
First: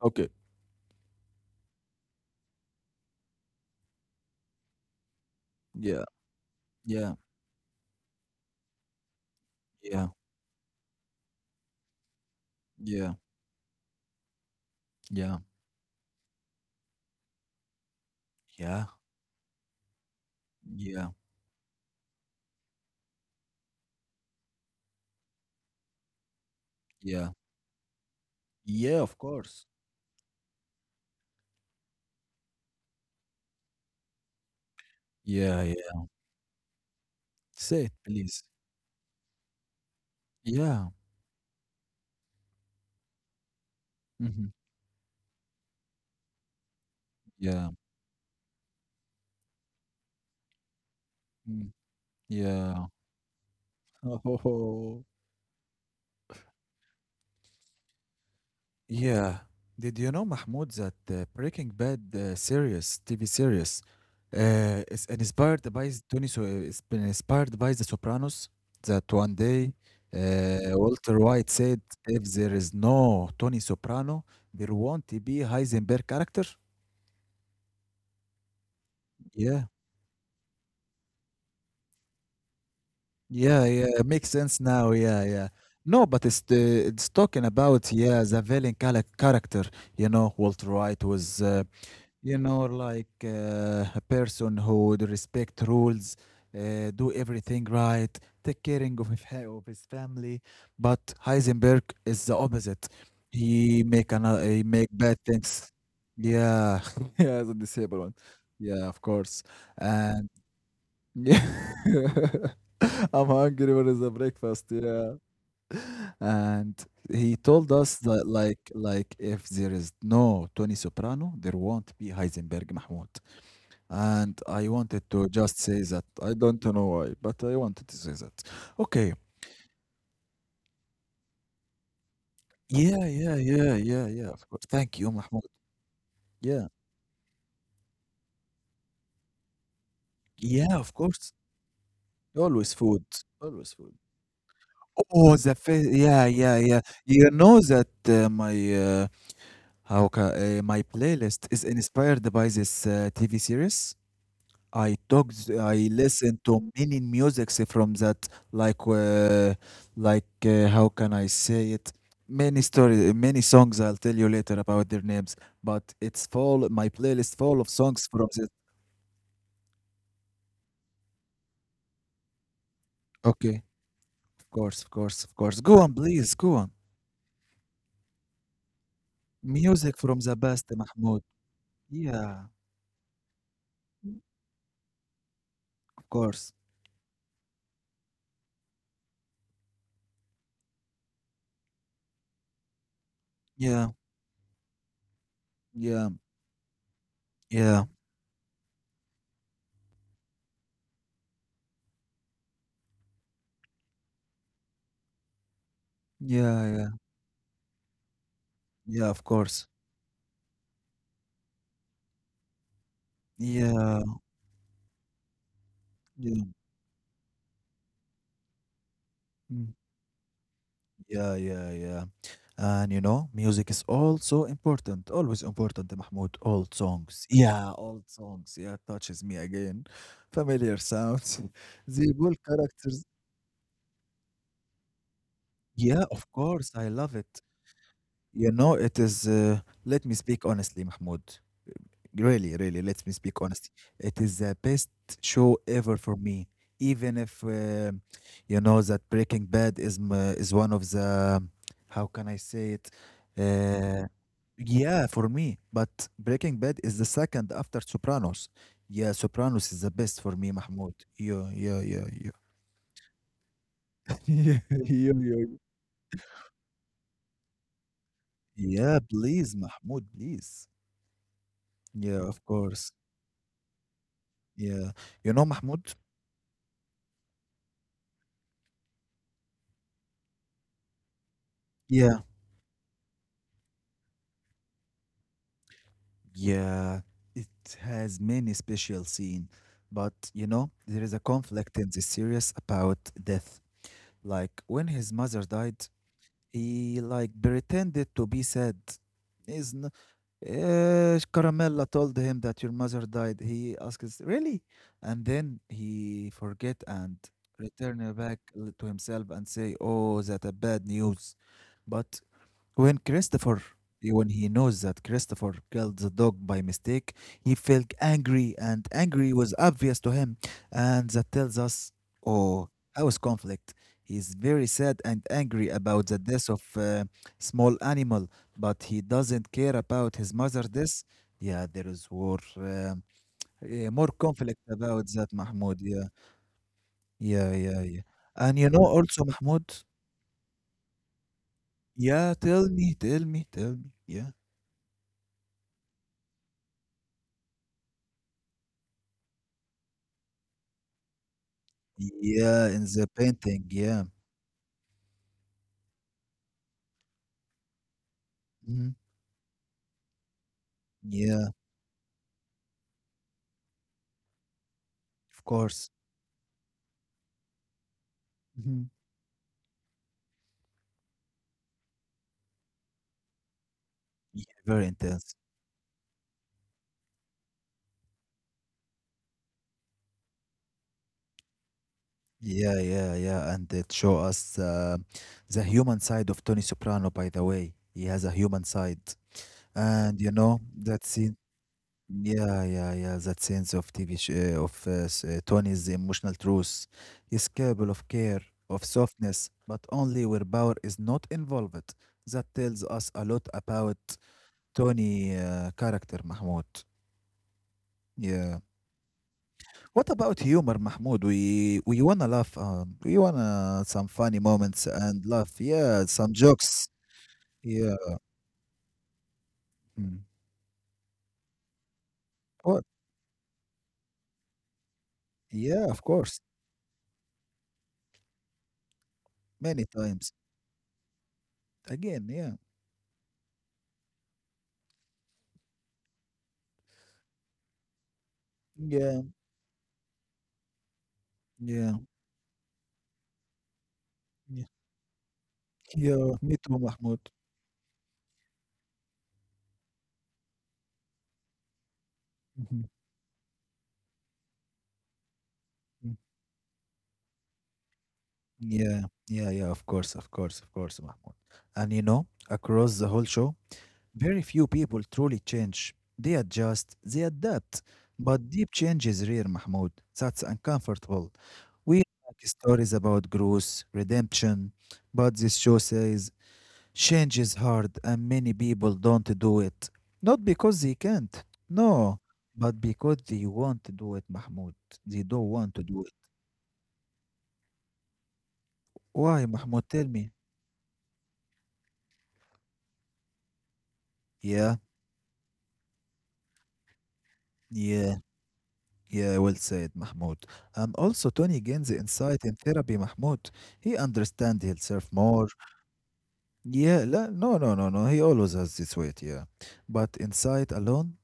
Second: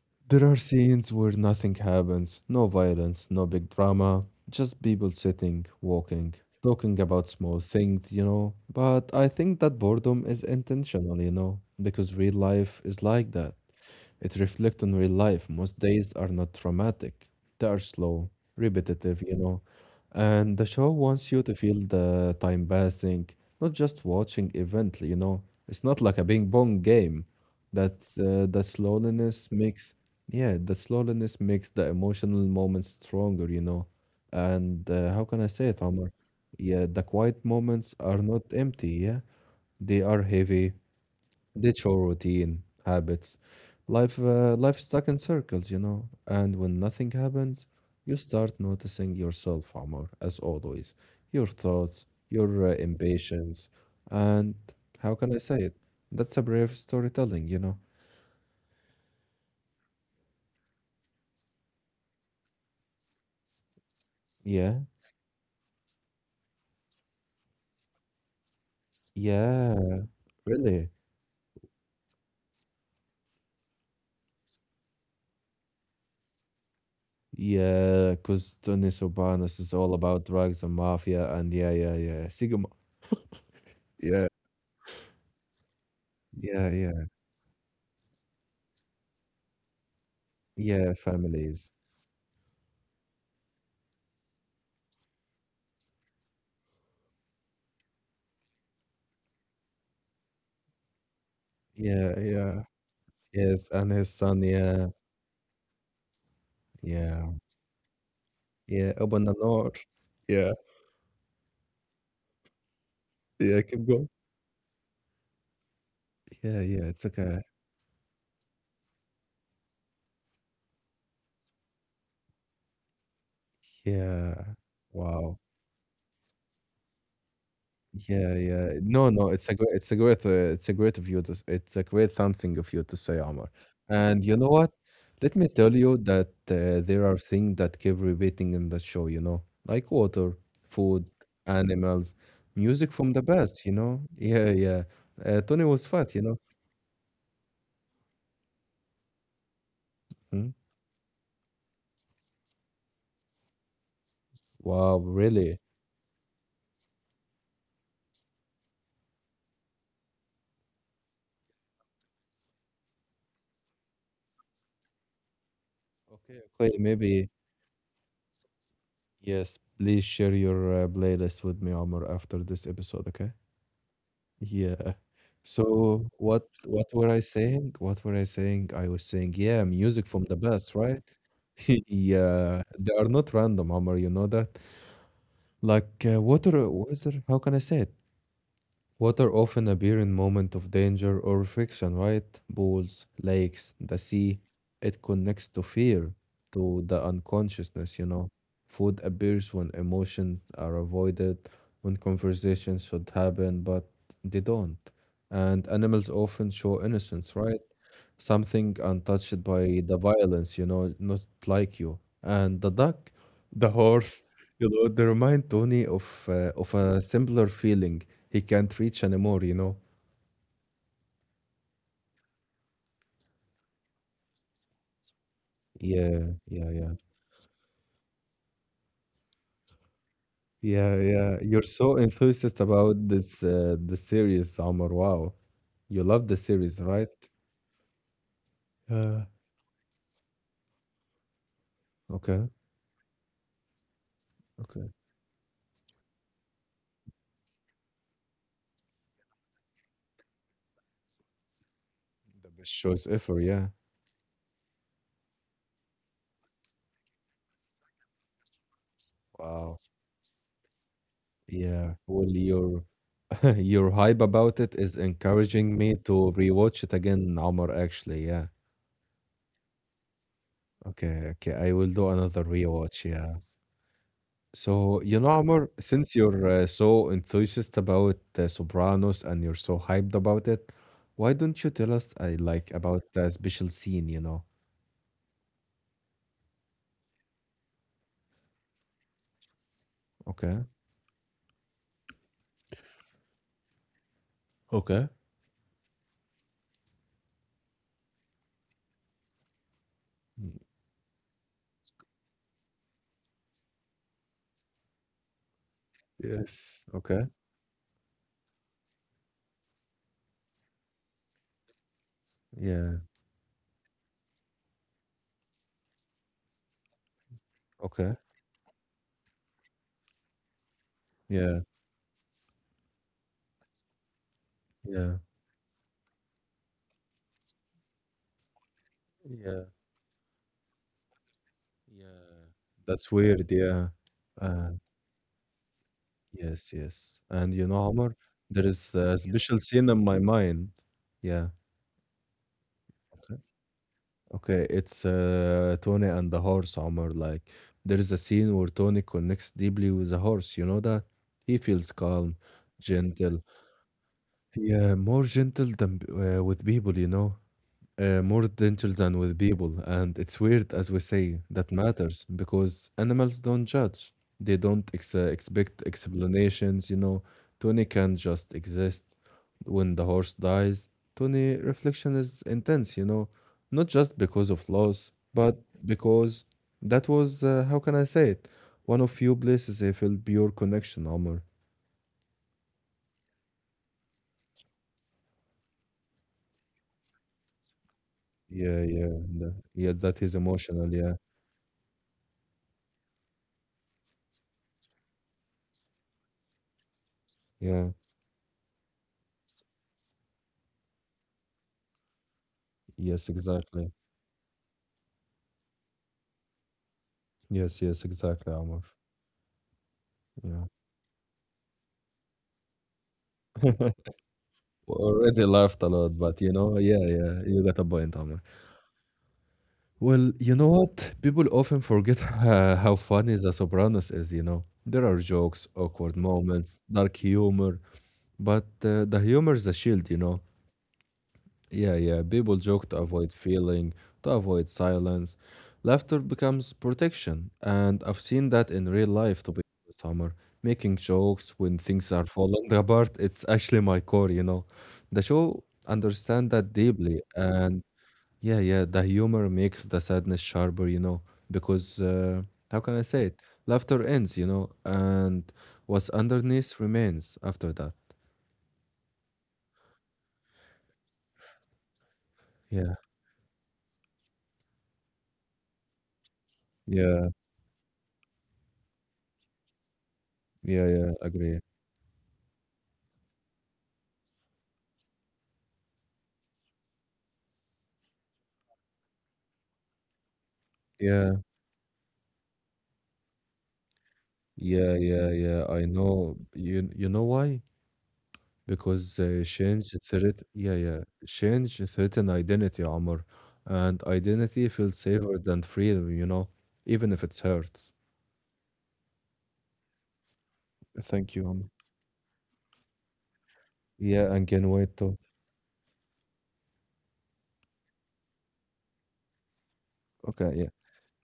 okay.
There are scenes where nothing happens, no violence, no big drama, just people sitting,
Yeah,
walking, talking
yeah,
about small things, you know. But I think that
yeah,
boredom is intentional, you know, because real life is
yeah,
like that. It reflects on real
yeah,
life. Most days are not traumatic. They are slow,
yeah,
repetitive, you know. And the show
yeah,
wants you to feel the time passing, not just watching event, you know. It's not like a bing bong game.
yeah,
That the
yeah, of
slowness
course.
makes yeah, the slowness makes the emotional moments stronger, you know. And how can I
Yeah,
say it,
yeah.
Omar? Yeah, the quiet
Say it,
moments are
please.
not empty, yeah. They are heavy,
Yeah,
ditch our routine habits life
hmm
life stuck in circles, you know, and when nothing
yeah,
happens you start noticing yourself, Amor, as always, your
mm,
thoughts, your
yeah.
impatience, and
Oh,
how can I say it, that's a brave storytelling, you know.
yeah. Did you know, Mahmoud, that the Breaking Bad series, TV series,
Yeah,
is inspired by Tony, so it's been inspired by The Sopranos. That one day,
yeah, really.
Walter White said, "If there is no Tony Soprano, there won't be Heisenberg character."
Yeah, because Tony Sobanos
Yeah,
is all about drugs and mafia, and yeah, yeah, yeah, sigma.
yeah, yeah. It makes
Yeah,
sense now. Yeah, yeah. No, but it's
yeah,
the,
yeah,
it's talking about yeah the villain character. You know, Walter
yeah,
White was.
families,
You know, like a person who would respect rules, do everything right, take caring of his, of his family. But Heisenberg
yeah,
is the
yeah.
opposite.
Yes,
He
and
make
his
another,
son,
he make
yeah,
bad things. Yeah,
yeah,
yeah, the disabled one. Yeah,
yeah,
of
open the
course.
door.
And
Yeah,
yeah, I'm
yeah,
hungry. What
keep
is the
going.
breakfast? Yeah,
Yeah,
and
yeah, it's
he
okay.
told us that like if there is no Tony Soprano, there won't be Heisenberg, Mahmoud. And
Yeah,
I wanted to
wow.
just say that I don't know why, but I wanted to say
Yeah,
that.
yeah. No,
Okay.
no, it's a great, it's a great, it's a great of you to, s- it's a great something of you to
Yeah,
say,
yeah,
Omar.
yeah, yeah,
And
yeah.
you know
Of course.
what?
Thank you,
Let me
Mahmoud.
tell you that
Yeah,
there are things that keep repeating in the show, you know, like water,
yeah. Of
food,
course.
animals,
Always
music
food.
from the past, you
Always food.
know? Yeah, yeah.
Oh, the
Tony was
face.
fat, you
Yeah,
know?
yeah, yeah. You know that my
Hmm?
my playlist is inspired by this TV series.
Wow,
I talk,
really?
I listen to many musics from that, like, how can I say it? Many story, many songs. I'll tell you later about their names, but it's
Okay,
full.
okay,
My
maybe
playlist full of songs from the.
yes. Please share your playlist with me, Omar, after this episode, okay?
Okay, of
Yeah.
course, of course, of course.
So
Go on,
what
please,
what
go
were
on.
I saying? What were I saying? I was saying, yeah, music from
Music
the
from the
past, right?
best, Mahmoud.
Yeah,
Yeah,
they are not random, Omar, you know that? Like
of course.
water, how can I say it? Water often appear in moment of danger or friction, right? Pools, lakes,
Yeah,
the sea. It connects to fear,
yeah,
to the
yeah,
unconsciousness, you know. Food appears when emotions are avoided, when conversations should happen, but they don't. And animals often
yeah,
show
yeah,
innocence, right? Something
yeah. Of
untouched
course.
by the violence, you know, not like you. And the duck, the
Yeah,
horse, you know, they remind Tony
yeah.
of a similar feeling he can't reach anymore, you
Mm.
know?
Yeah, yeah, yeah. And you know, music is also important, always important,
Yeah,
Mahmoud.
yeah,
Old
yeah.
songs. Yeah, old songs. Yeah, touches me again. Familiar
Yeah, yeah.
sounds.
You're so
The bold
enthusiastic about
characters.
this the series, Omar. Wow.
Yeah,
You
of
love the
course,
series,
I
right?
love it. You know, it
Yeah.
is, let me speak honestly, Mahmoud.
Okay.
Really, really, let me speak honestly. It is the
Okay.
best show ever for me. Even if, you know, that Breaking Bad is, is one of the, how can I
The best
say it?
choice ever, yeah.
Uh, Yeah, for me, but Breaking Bad is the second after Sopranos. Yeah, Sopranos
Wow.
is the best for me, Mahmoud. Yeah, yeah,
Yeah.
yeah,
Well,
yeah.
your your hype about
Yeah,
it is
yeah, yeah.
encouraging me to rewatch it again, Omar, actually. Yeah.
Yeah, please, Mahmoud, please.
Okay, okay. I will do
Yeah,
another
of course.
rewatch, yeah.
Yeah.
So, you know,
You know,
Amr,
Mahmoud?
since you're so enthusiastic about Sopranos and you're so hyped about it, why don't you tell us
Yeah.
like about the special scene, you know?
Yeah. It has many special scene, but you
Okay.
know, there is a conflict in this series about death. Like when
Okay.
his mother died, he like pretended to be sad. He's
Mm.
Caramella told him that your mother died. He asks, really? And then he forget
Yes.
and
Okay.
return back to himself and say, oh, that a bad news. But
Yeah.
when Christopher, when he knows that Christopher killed the dog by mistake, he felt
Okay.
angry, and angry was obvious to him. And that tells
Yeah.
us, oh, house conflict. He's very sad
Yeah.
and angry about the death of small animal, but he doesn't
Yeah.
care about his mother death. Yeah, there is war,
Yeah. That's weird. Yeah.
more conflict
Uh,
about that, Mahmoud. Yeah,
yes, yes. And
yeah,
you
yeah,
know,
yeah.
Amr,
And
there
you know
is a
also,
special
Mahmoud.
scene in my mind. Yeah.
Yeah, tell me, tell me, tell me. Yeah.
Okay, it's Tony and the horse, Omar. Like, there's a scene where Tony connects deeply with the horse. You know that? He feels calm,
Yeah, in the
gentle.
painting, yeah.
Yeah, more gentle than with people, you know? More gentle
Mhm.
than with people. And it's weird, as we say,
Yeah,
that matters because animals don't judge. They don't
of
expect
course.
explanations, you know. Tony can just
Mhm.
exist. When the horse dies, Tony reflection is intense, you know, not just
Yeah,
because of
very
loss,
intense.
but because that was, how can I say it, one of few places I felt pure connection, Omar.
Yeah, yeah, yeah. And it show us the human side of Tony Soprano, by the way. He has a human
Yeah,
side.
yeah, yeah,
And
that
you
is
know,
emotional.
that
Yeah,
scene, yeah, yeah, yeah, that sense of TV sh uh, of uh, s- uh, Tony's emotional truth. He's
yeah,
capable of care, of softness, but only where power is not involved. That tells us a
yes,
lot
exactly.
about Tony character, Mahmoud.
Yes, yes, exactly,
Yeah.
Amr.
What about
Yeah.
humor, Mahmoud? We wanna laugh. We wanna some funny moments
Already
and
laughed
laugh.
a lot,
Yeah,
but you
some
know, yeah,
jokes.
yeah, you got a point,
Yeah.
Amr. Well, you
Mm.
know what? People often forget how
What?
funny The Sopranos is, you know. There are jokes, awkward
Yeah, of
moments,
course.
dark humor, but the humor is a shield, you
Many
know.
times.
Yeah, yeah. People
Again.
joke
Yeah.
to avoid feeling, to avoid silence. Laughter becomes protection, and I've seen that in real life. To be
Yeah.
honest, Summer, making jokes when things are
Yeah.
falling apart, it's actually my core. You know,
Yeah.
the show understand
Yeah.
that
Me too,
deeply,
Mahmoud.
and yeah, yeah. The humor makes the sadness sharper. You know, because how can I
Mhm.
say it? Laughter ends. You know, and what's
Mm.
underneath remains after that.
Yeah. Yeah. Yeah. Of course. Of course. Of course, Mahmoud.
Yeah,
Across the whole show. Very few people truly change. They adjust, they
yeah,
adapt. But deep change is rare, Mahmoud. That's
yeah, yeah.
uncomfortable.
Agree.
We like stories about growth, redemption, but this show says change is hard and many people don't do it. Not because they
Yeah.
can't, no, but because they want to do it, Mahmoud.
Yeah,
They
yeah,
don't
yeah.
want to
I
do it.
know. You know why? Because
Why, Mahmoud?
change
Tell me.
threat. Yeah, yeah. Change threaten identity, Amr, and identity
Yeah,
feels safer than freedom. Even if it hurts.
yeah. Yeah, well said, Mahmoud. And also
Thank you,
Tony
Amr.
gains insight in therapy, Mahmoud. He
Yeah, and
understands
can wait
himself
too.
more. Yeah, no, no, no, no. He always has this weight, yeah. But
Okay, yeah.
insight alone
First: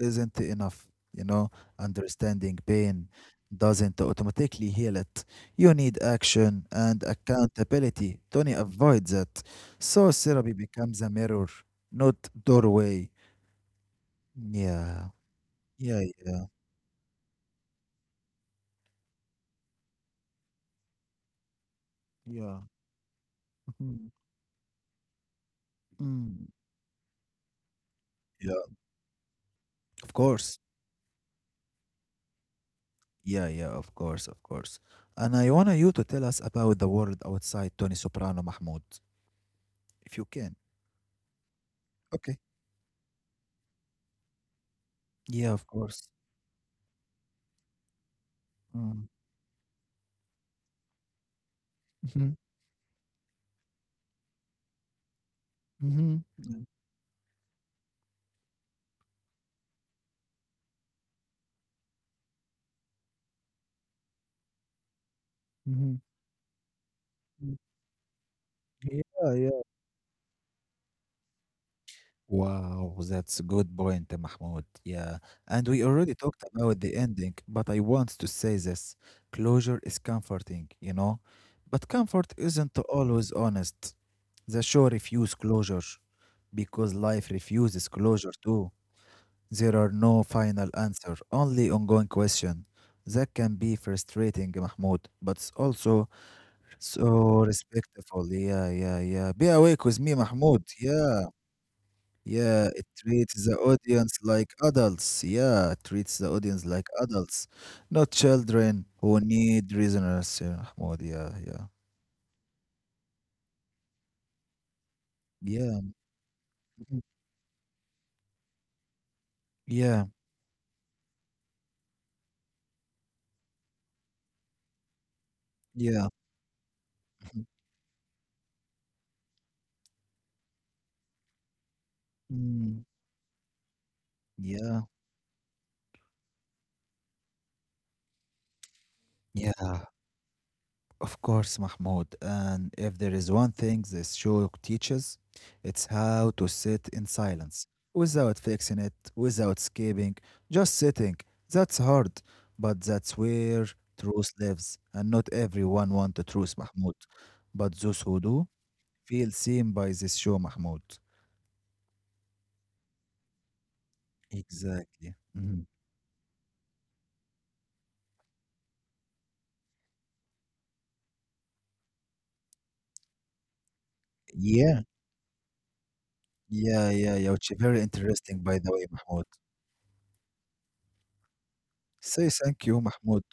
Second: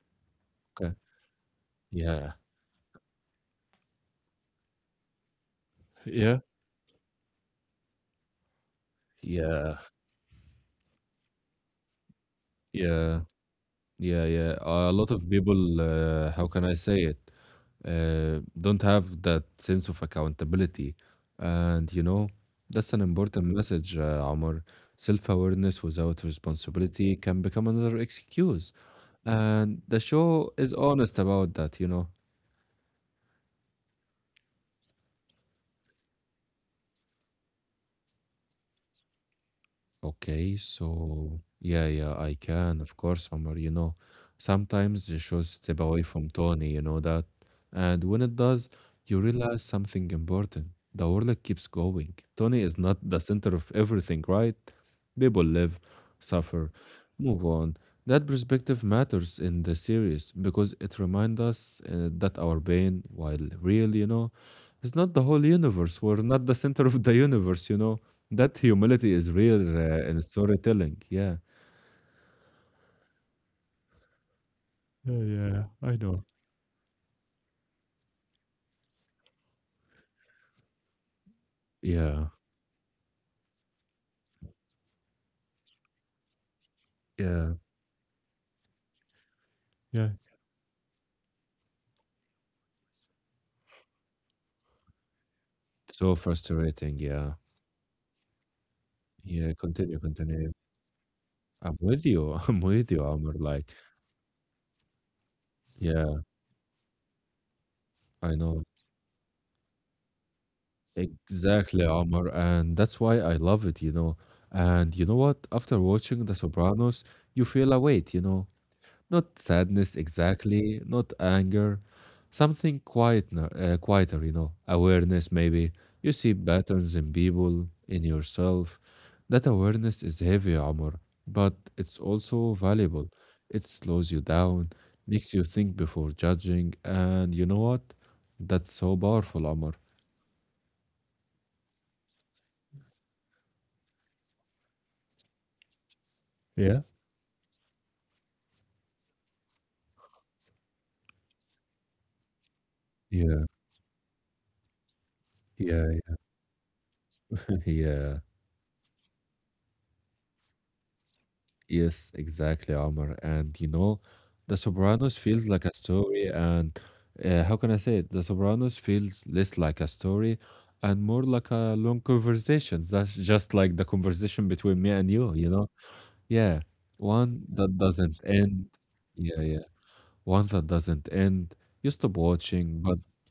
isn't enough,
Okay.
you know.
Yeah.
Understanding pain doesn't automatically heal it. You need
Yeah.
action and accountability. Tony avoids that.
Yeah.
So therapy becomes a mirror, not doorway.
Yeah. Yeah. Yeah. A
Yeah,
lot of people,
yeah, yeah,
How can I say it, don't have that sense of accountability. And
yeah.
that's an important message,
Mhm.
Omar. Self awareness without
Mm.
responsibility can become another
Yeah,
excuse. And the
of
show
course.
is honest about that.
Yeah, yeah, of course, of course. And I want you to tell us about the world outside Tony Soprano, Mahmoud, if you can.
Okay, so yeah, yeah, I
Okay.
can, of course, Omar. Sometimes the shows
Yeah, of
step away
course.
from Tony, you know that. And when it does,
Mm.
you realize something important. The world keeps going.
Mhm.
Tony is not the center of everything, right? People live,
Mhm. Mm.
suffer, move on. That perspective matters in the series because it reminds us that our pain, while real, is not the whole
Mhm.
universe. We're not the center of the
Mhm.
universe. That humility is
Yeah, yeah.
real in storytelling. Yeah.
Wow, that's a good point, eh, Mahmoud. Yeah.
Yeah, yeah,
And we
I
already
know.
talked about the ending, but I want to say this. Closure is comforting, you know? But
Yeah.
comfort isn't always honest. The show refuses closure because life
Yeah.
refuses closure too. There are
Yeah.
no final answer, only ongoing question. That can be frustrating, Mahmoud, but it's also
So frustrating.
so
Yeah.
respectful. Yeah, yeah, yeah. Be
Yeah.
awake with
Continue.
me,
Continue.
Mahmoud. Yeah,
I'm with you. I'm
yeah. It
with you, Amr.
treats the
Like,
audience like adults. Yeah, it treats
yeah,
the audience like adults, not
I know.
children who need reasoners. Yeah, Mahmoud. Yeah, yeah,
Exactly, Amr. And that's why I love it. And you know what?
yeah,
After watching The
mhm,
Sopranos, you feel a weight. Not sadness
yeah,
exactly, not anger, something quieter, awareness maybe.
yeah.
You see patterns in
Mhm,
people, in yourself. That awareness is heavy, Omar, but it's also
mm,
valuable. It slows you down,
yeah,
makes you think before judging, and you know what? That's so powerful,
yeah.
Omar.
Of course, Mahmoud. And if there is one thing this show teaches, it's how to sit
Yes.
in silence without fixing it, without escaping, just sitting. That's hard, but that's
Yeah,
where truth lives. And not everyone
yeah,
wants the truth, Mahmoud. But those
yeah.
who do feel seen by this show, Mahmoud.
Yes, exactly, Omar. And The
Exactly.
Sopranos feels
Mhm.
like a story, and how can I say it? The Sopranos feels less like a story and more like a long conversation. That's just like the conversation
Yeah.
between me and you know? Yeah,
Yeah, yeah, yeah.
one
Which is
that
very
doesn't
interesting, by
end.
the way, Mahmoud.
Yeah, yeah, one that doesn't end. You stop
Say thank you,
watching, but
Mahmoud.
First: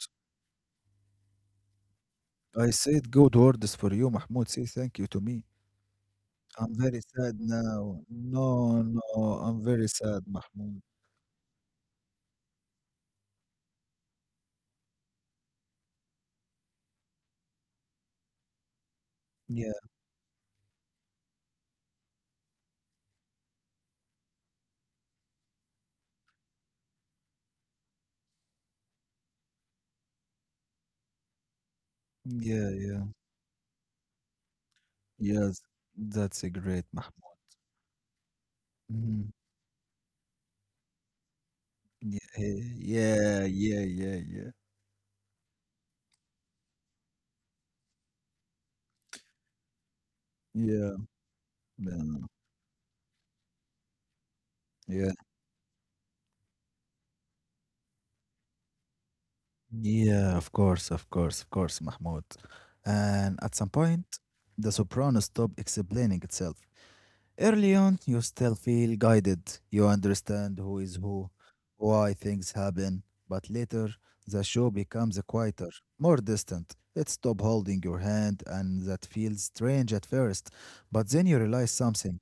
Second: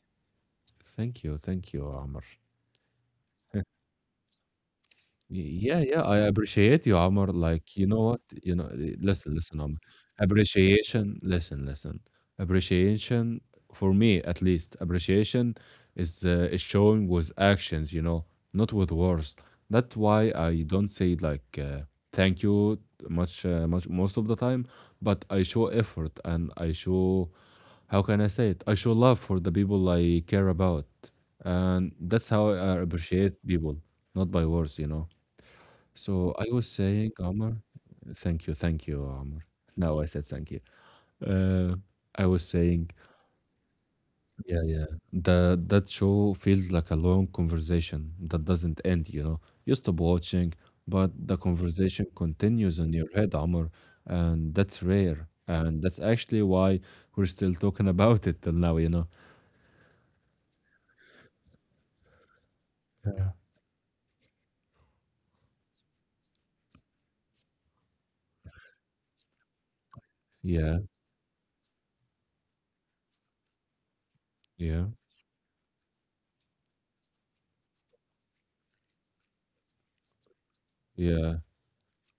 thank you, Omar.
I said good words for you, Mahmoud. Say thank you to me.
Yeah, yeah, I
I'm
appreciate you,
very
Amr.
sad
Like, you
now.
know what?
No, no,
Listen, listen,
I'm
Amr.
very sad, Mahmoud.
Appreciation, listen, listen. Appreciation, for me at least, appreciation is showing with actions, not with words.
Yeah,
That's why I don't say like thank you much, most of the time, but I show effort and I show, how can I say it? I show love for the people I care about, and that's how
yeah,
I
yeah.
appreciate people, not by words.
Yes,
So
that's
I
a
was
great
saying,
Mahmoud.
Omar, thank you,
Mhm.
Omar. Now I said thank you. Uh, I
Yeah,
was saying,
yeah, yeah, yeah, yeah.
yeah, yeah. The that show feels like a long conversation that doesn't end. You know, you stop watching,
Yeah,
but the conversation
yeah,
continues in your head, Omar, and that's
yeah.
rare. And that's actually why we're still talking about it till now.
Yeah, of course, of course, of course, Mahmoud. And at some point, the soprano stopped explaining itself. Early on, you still feel guided. You understand who
Yeah,
is who, why things happen. But later, the show
yeah,
becomes quieter, more distant. It stops holding your hand, and that feels strange at first. But then you
yeah,
realize something.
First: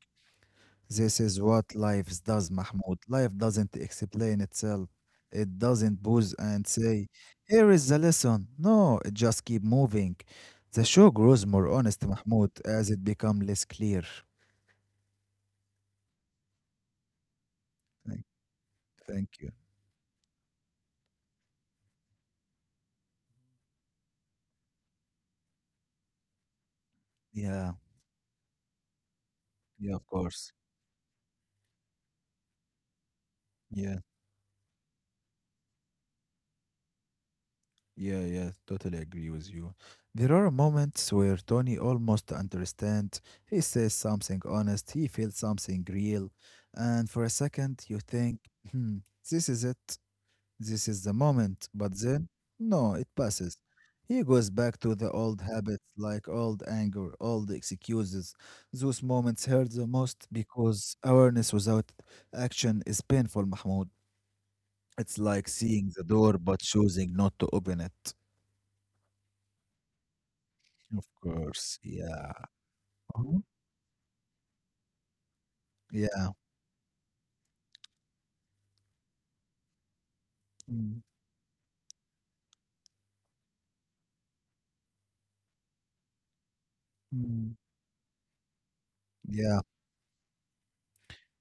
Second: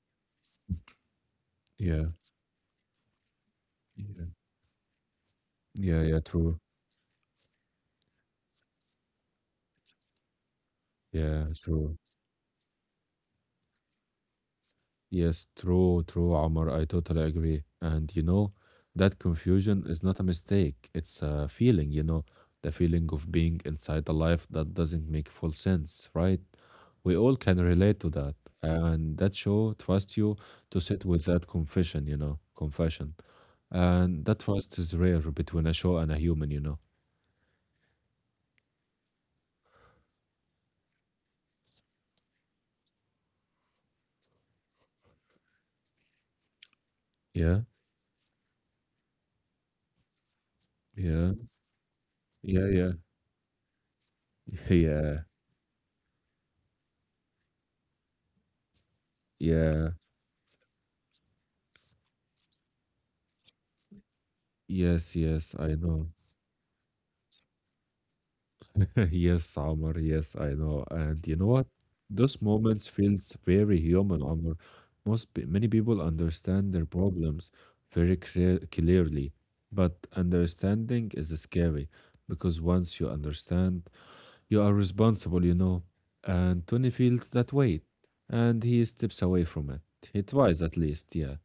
This is what
yeah,
life does, Mahmoud. Life doesn't
yeah,
explain itself. It
yeah,
doesn't
yeah.
booze
True.
and say, here is the lesson. No, it just keep moving. The show grows
Yeah,
more
true.
honest, Mahmoud, as it becomes less clear.
Yes, true, true, Omar. I totally agree. And
Thank
that
thank you.
confusion is not a mistake. It's a feeling, the feeling of being inside a life that doesn't make full sense, right? We all can
Yeah,
relate to that. And that show
yeah, of
trusts you
course.
to sit with that confession, confession.
Yeah,
And that trust is rare between a show and a human.
yeah, yeah, totally agree with you. There are moments where Tony almost understands. He says something honest, he feels something real. And for a
Yeah,
second, you think, hmm, this is it, this is the
yeah,
moment. But then,
yeah, yeah,
no, it passes. He goes back to the
yeah,
old habits, like old anger, old excuses. Those moments hurt the
yeah.
most because awareness without action is painful, Mahmoud.
Yes,
It's like
yes, I
seeing the
know.
door but choosing not to open it.
Yes, Amr. Yes, I know.
Of
And you know what?
course, yeah.
Those moments feels
Mhm.
very human, Amr. Many people
Yeah.
understand their problems very clearly, but
Mm,
understanding is scary because once you understand, you are responsible. And Tony feels that
mm.
weight, and he steps away
Yeah,
from it. He tries at least, yeah.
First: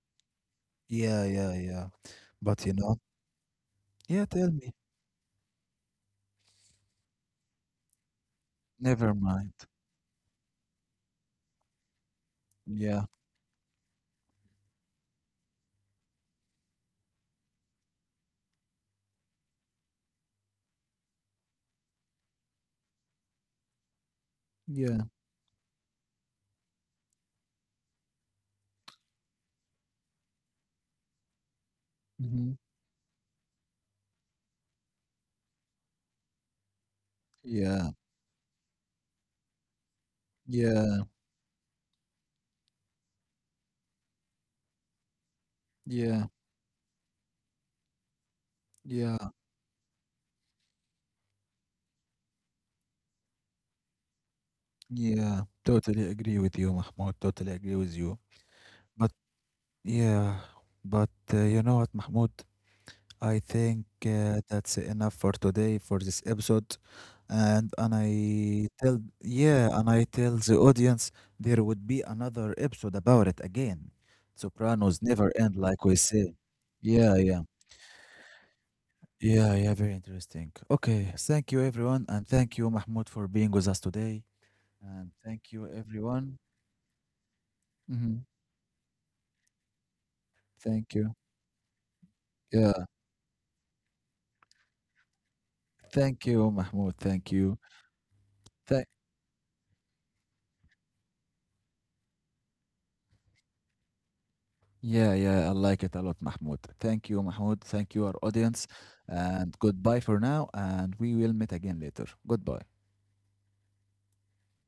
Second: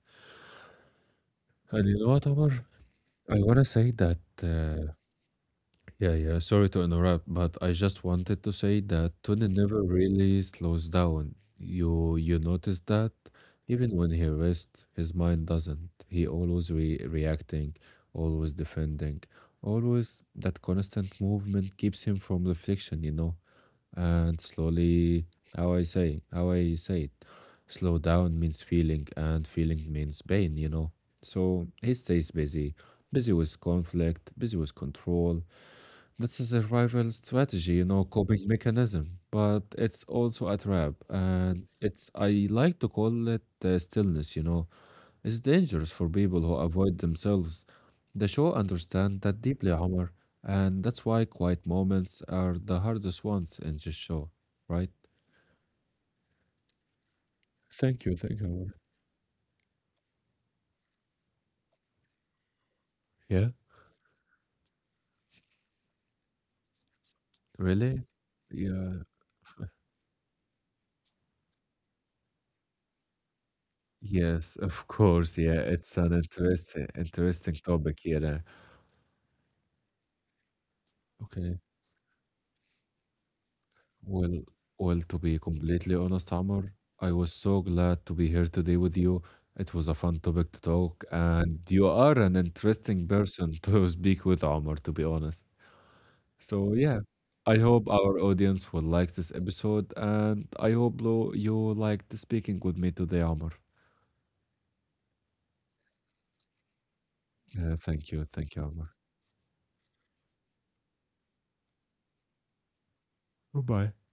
yeah, yeah, yeah.
And you know what, Omar?
But you know,
I wanna say that
yeah, tell me.
yeah, yeah. Sorry to interrupt, but I just wanted to say that
Never
Tony
mind.
never really slows down. You notice
Yeah,
that even when he rests, his mind doesn't. He always re reacting, always defending, always that constant movement keeps him from reflection. And
yeah,
slowly, how I say it, slow down means feeling, and feeling means pain. So he stays
hmm,
busy, busy with conflict, busy with control that's a survival strategy,
yeah,
coping mechanism, but it's also a trap.
yeah,
And it's, I like to call it stillness. It's dangerous for
yeah,
people who avoid themselves. The show understand
yeah,
that deeply, Omar, and that's why quiet moments are the hardest ones in this show, right?
yeah. Totally agree with you, Mahmoud. Totally agree with
Thank you,
you.
thank you. Omar.
But yeah, but you know what, Mahmoud? I
Yeah.
think uh, that's enough for today for this episode. And
Really?
I tell
Yeah.
yeah, and I tell the audience there would be another episode about it again.
Yes, of
Sopranos never
course.
end,
Yeah,
like we
it's an
say.
interesting,
Yeah, yeah.
interesting topic here.
Yeah, yeah, very interesting. Okay, thank you
Okay.
everyone, and thank you, Mahmoud, for being with us today.
Well, well,
And
to be
thank you
completely honest,
everyone.
Amr, I was so glad to
Hmm.
be here today with you. It was a fun topic to
Thank
talk,
you.
and you are an
Yeah,
interesting person to speak with, Amr, to be honest.
thank you,
So,
Mahmoud.
yeah,
Thank you.
I hope our audience will
Thank
like this episode, and I hope you liked speaking with me today, Amr.
Yeah, yeah, I like it a lot, Mahmoud. Thank you, Mahmoud. Thank you,
Thank
our
you, thank you,
audience.
Amr.
And goodbye for now. And we will meet again later. Goodbye.
Goodbye.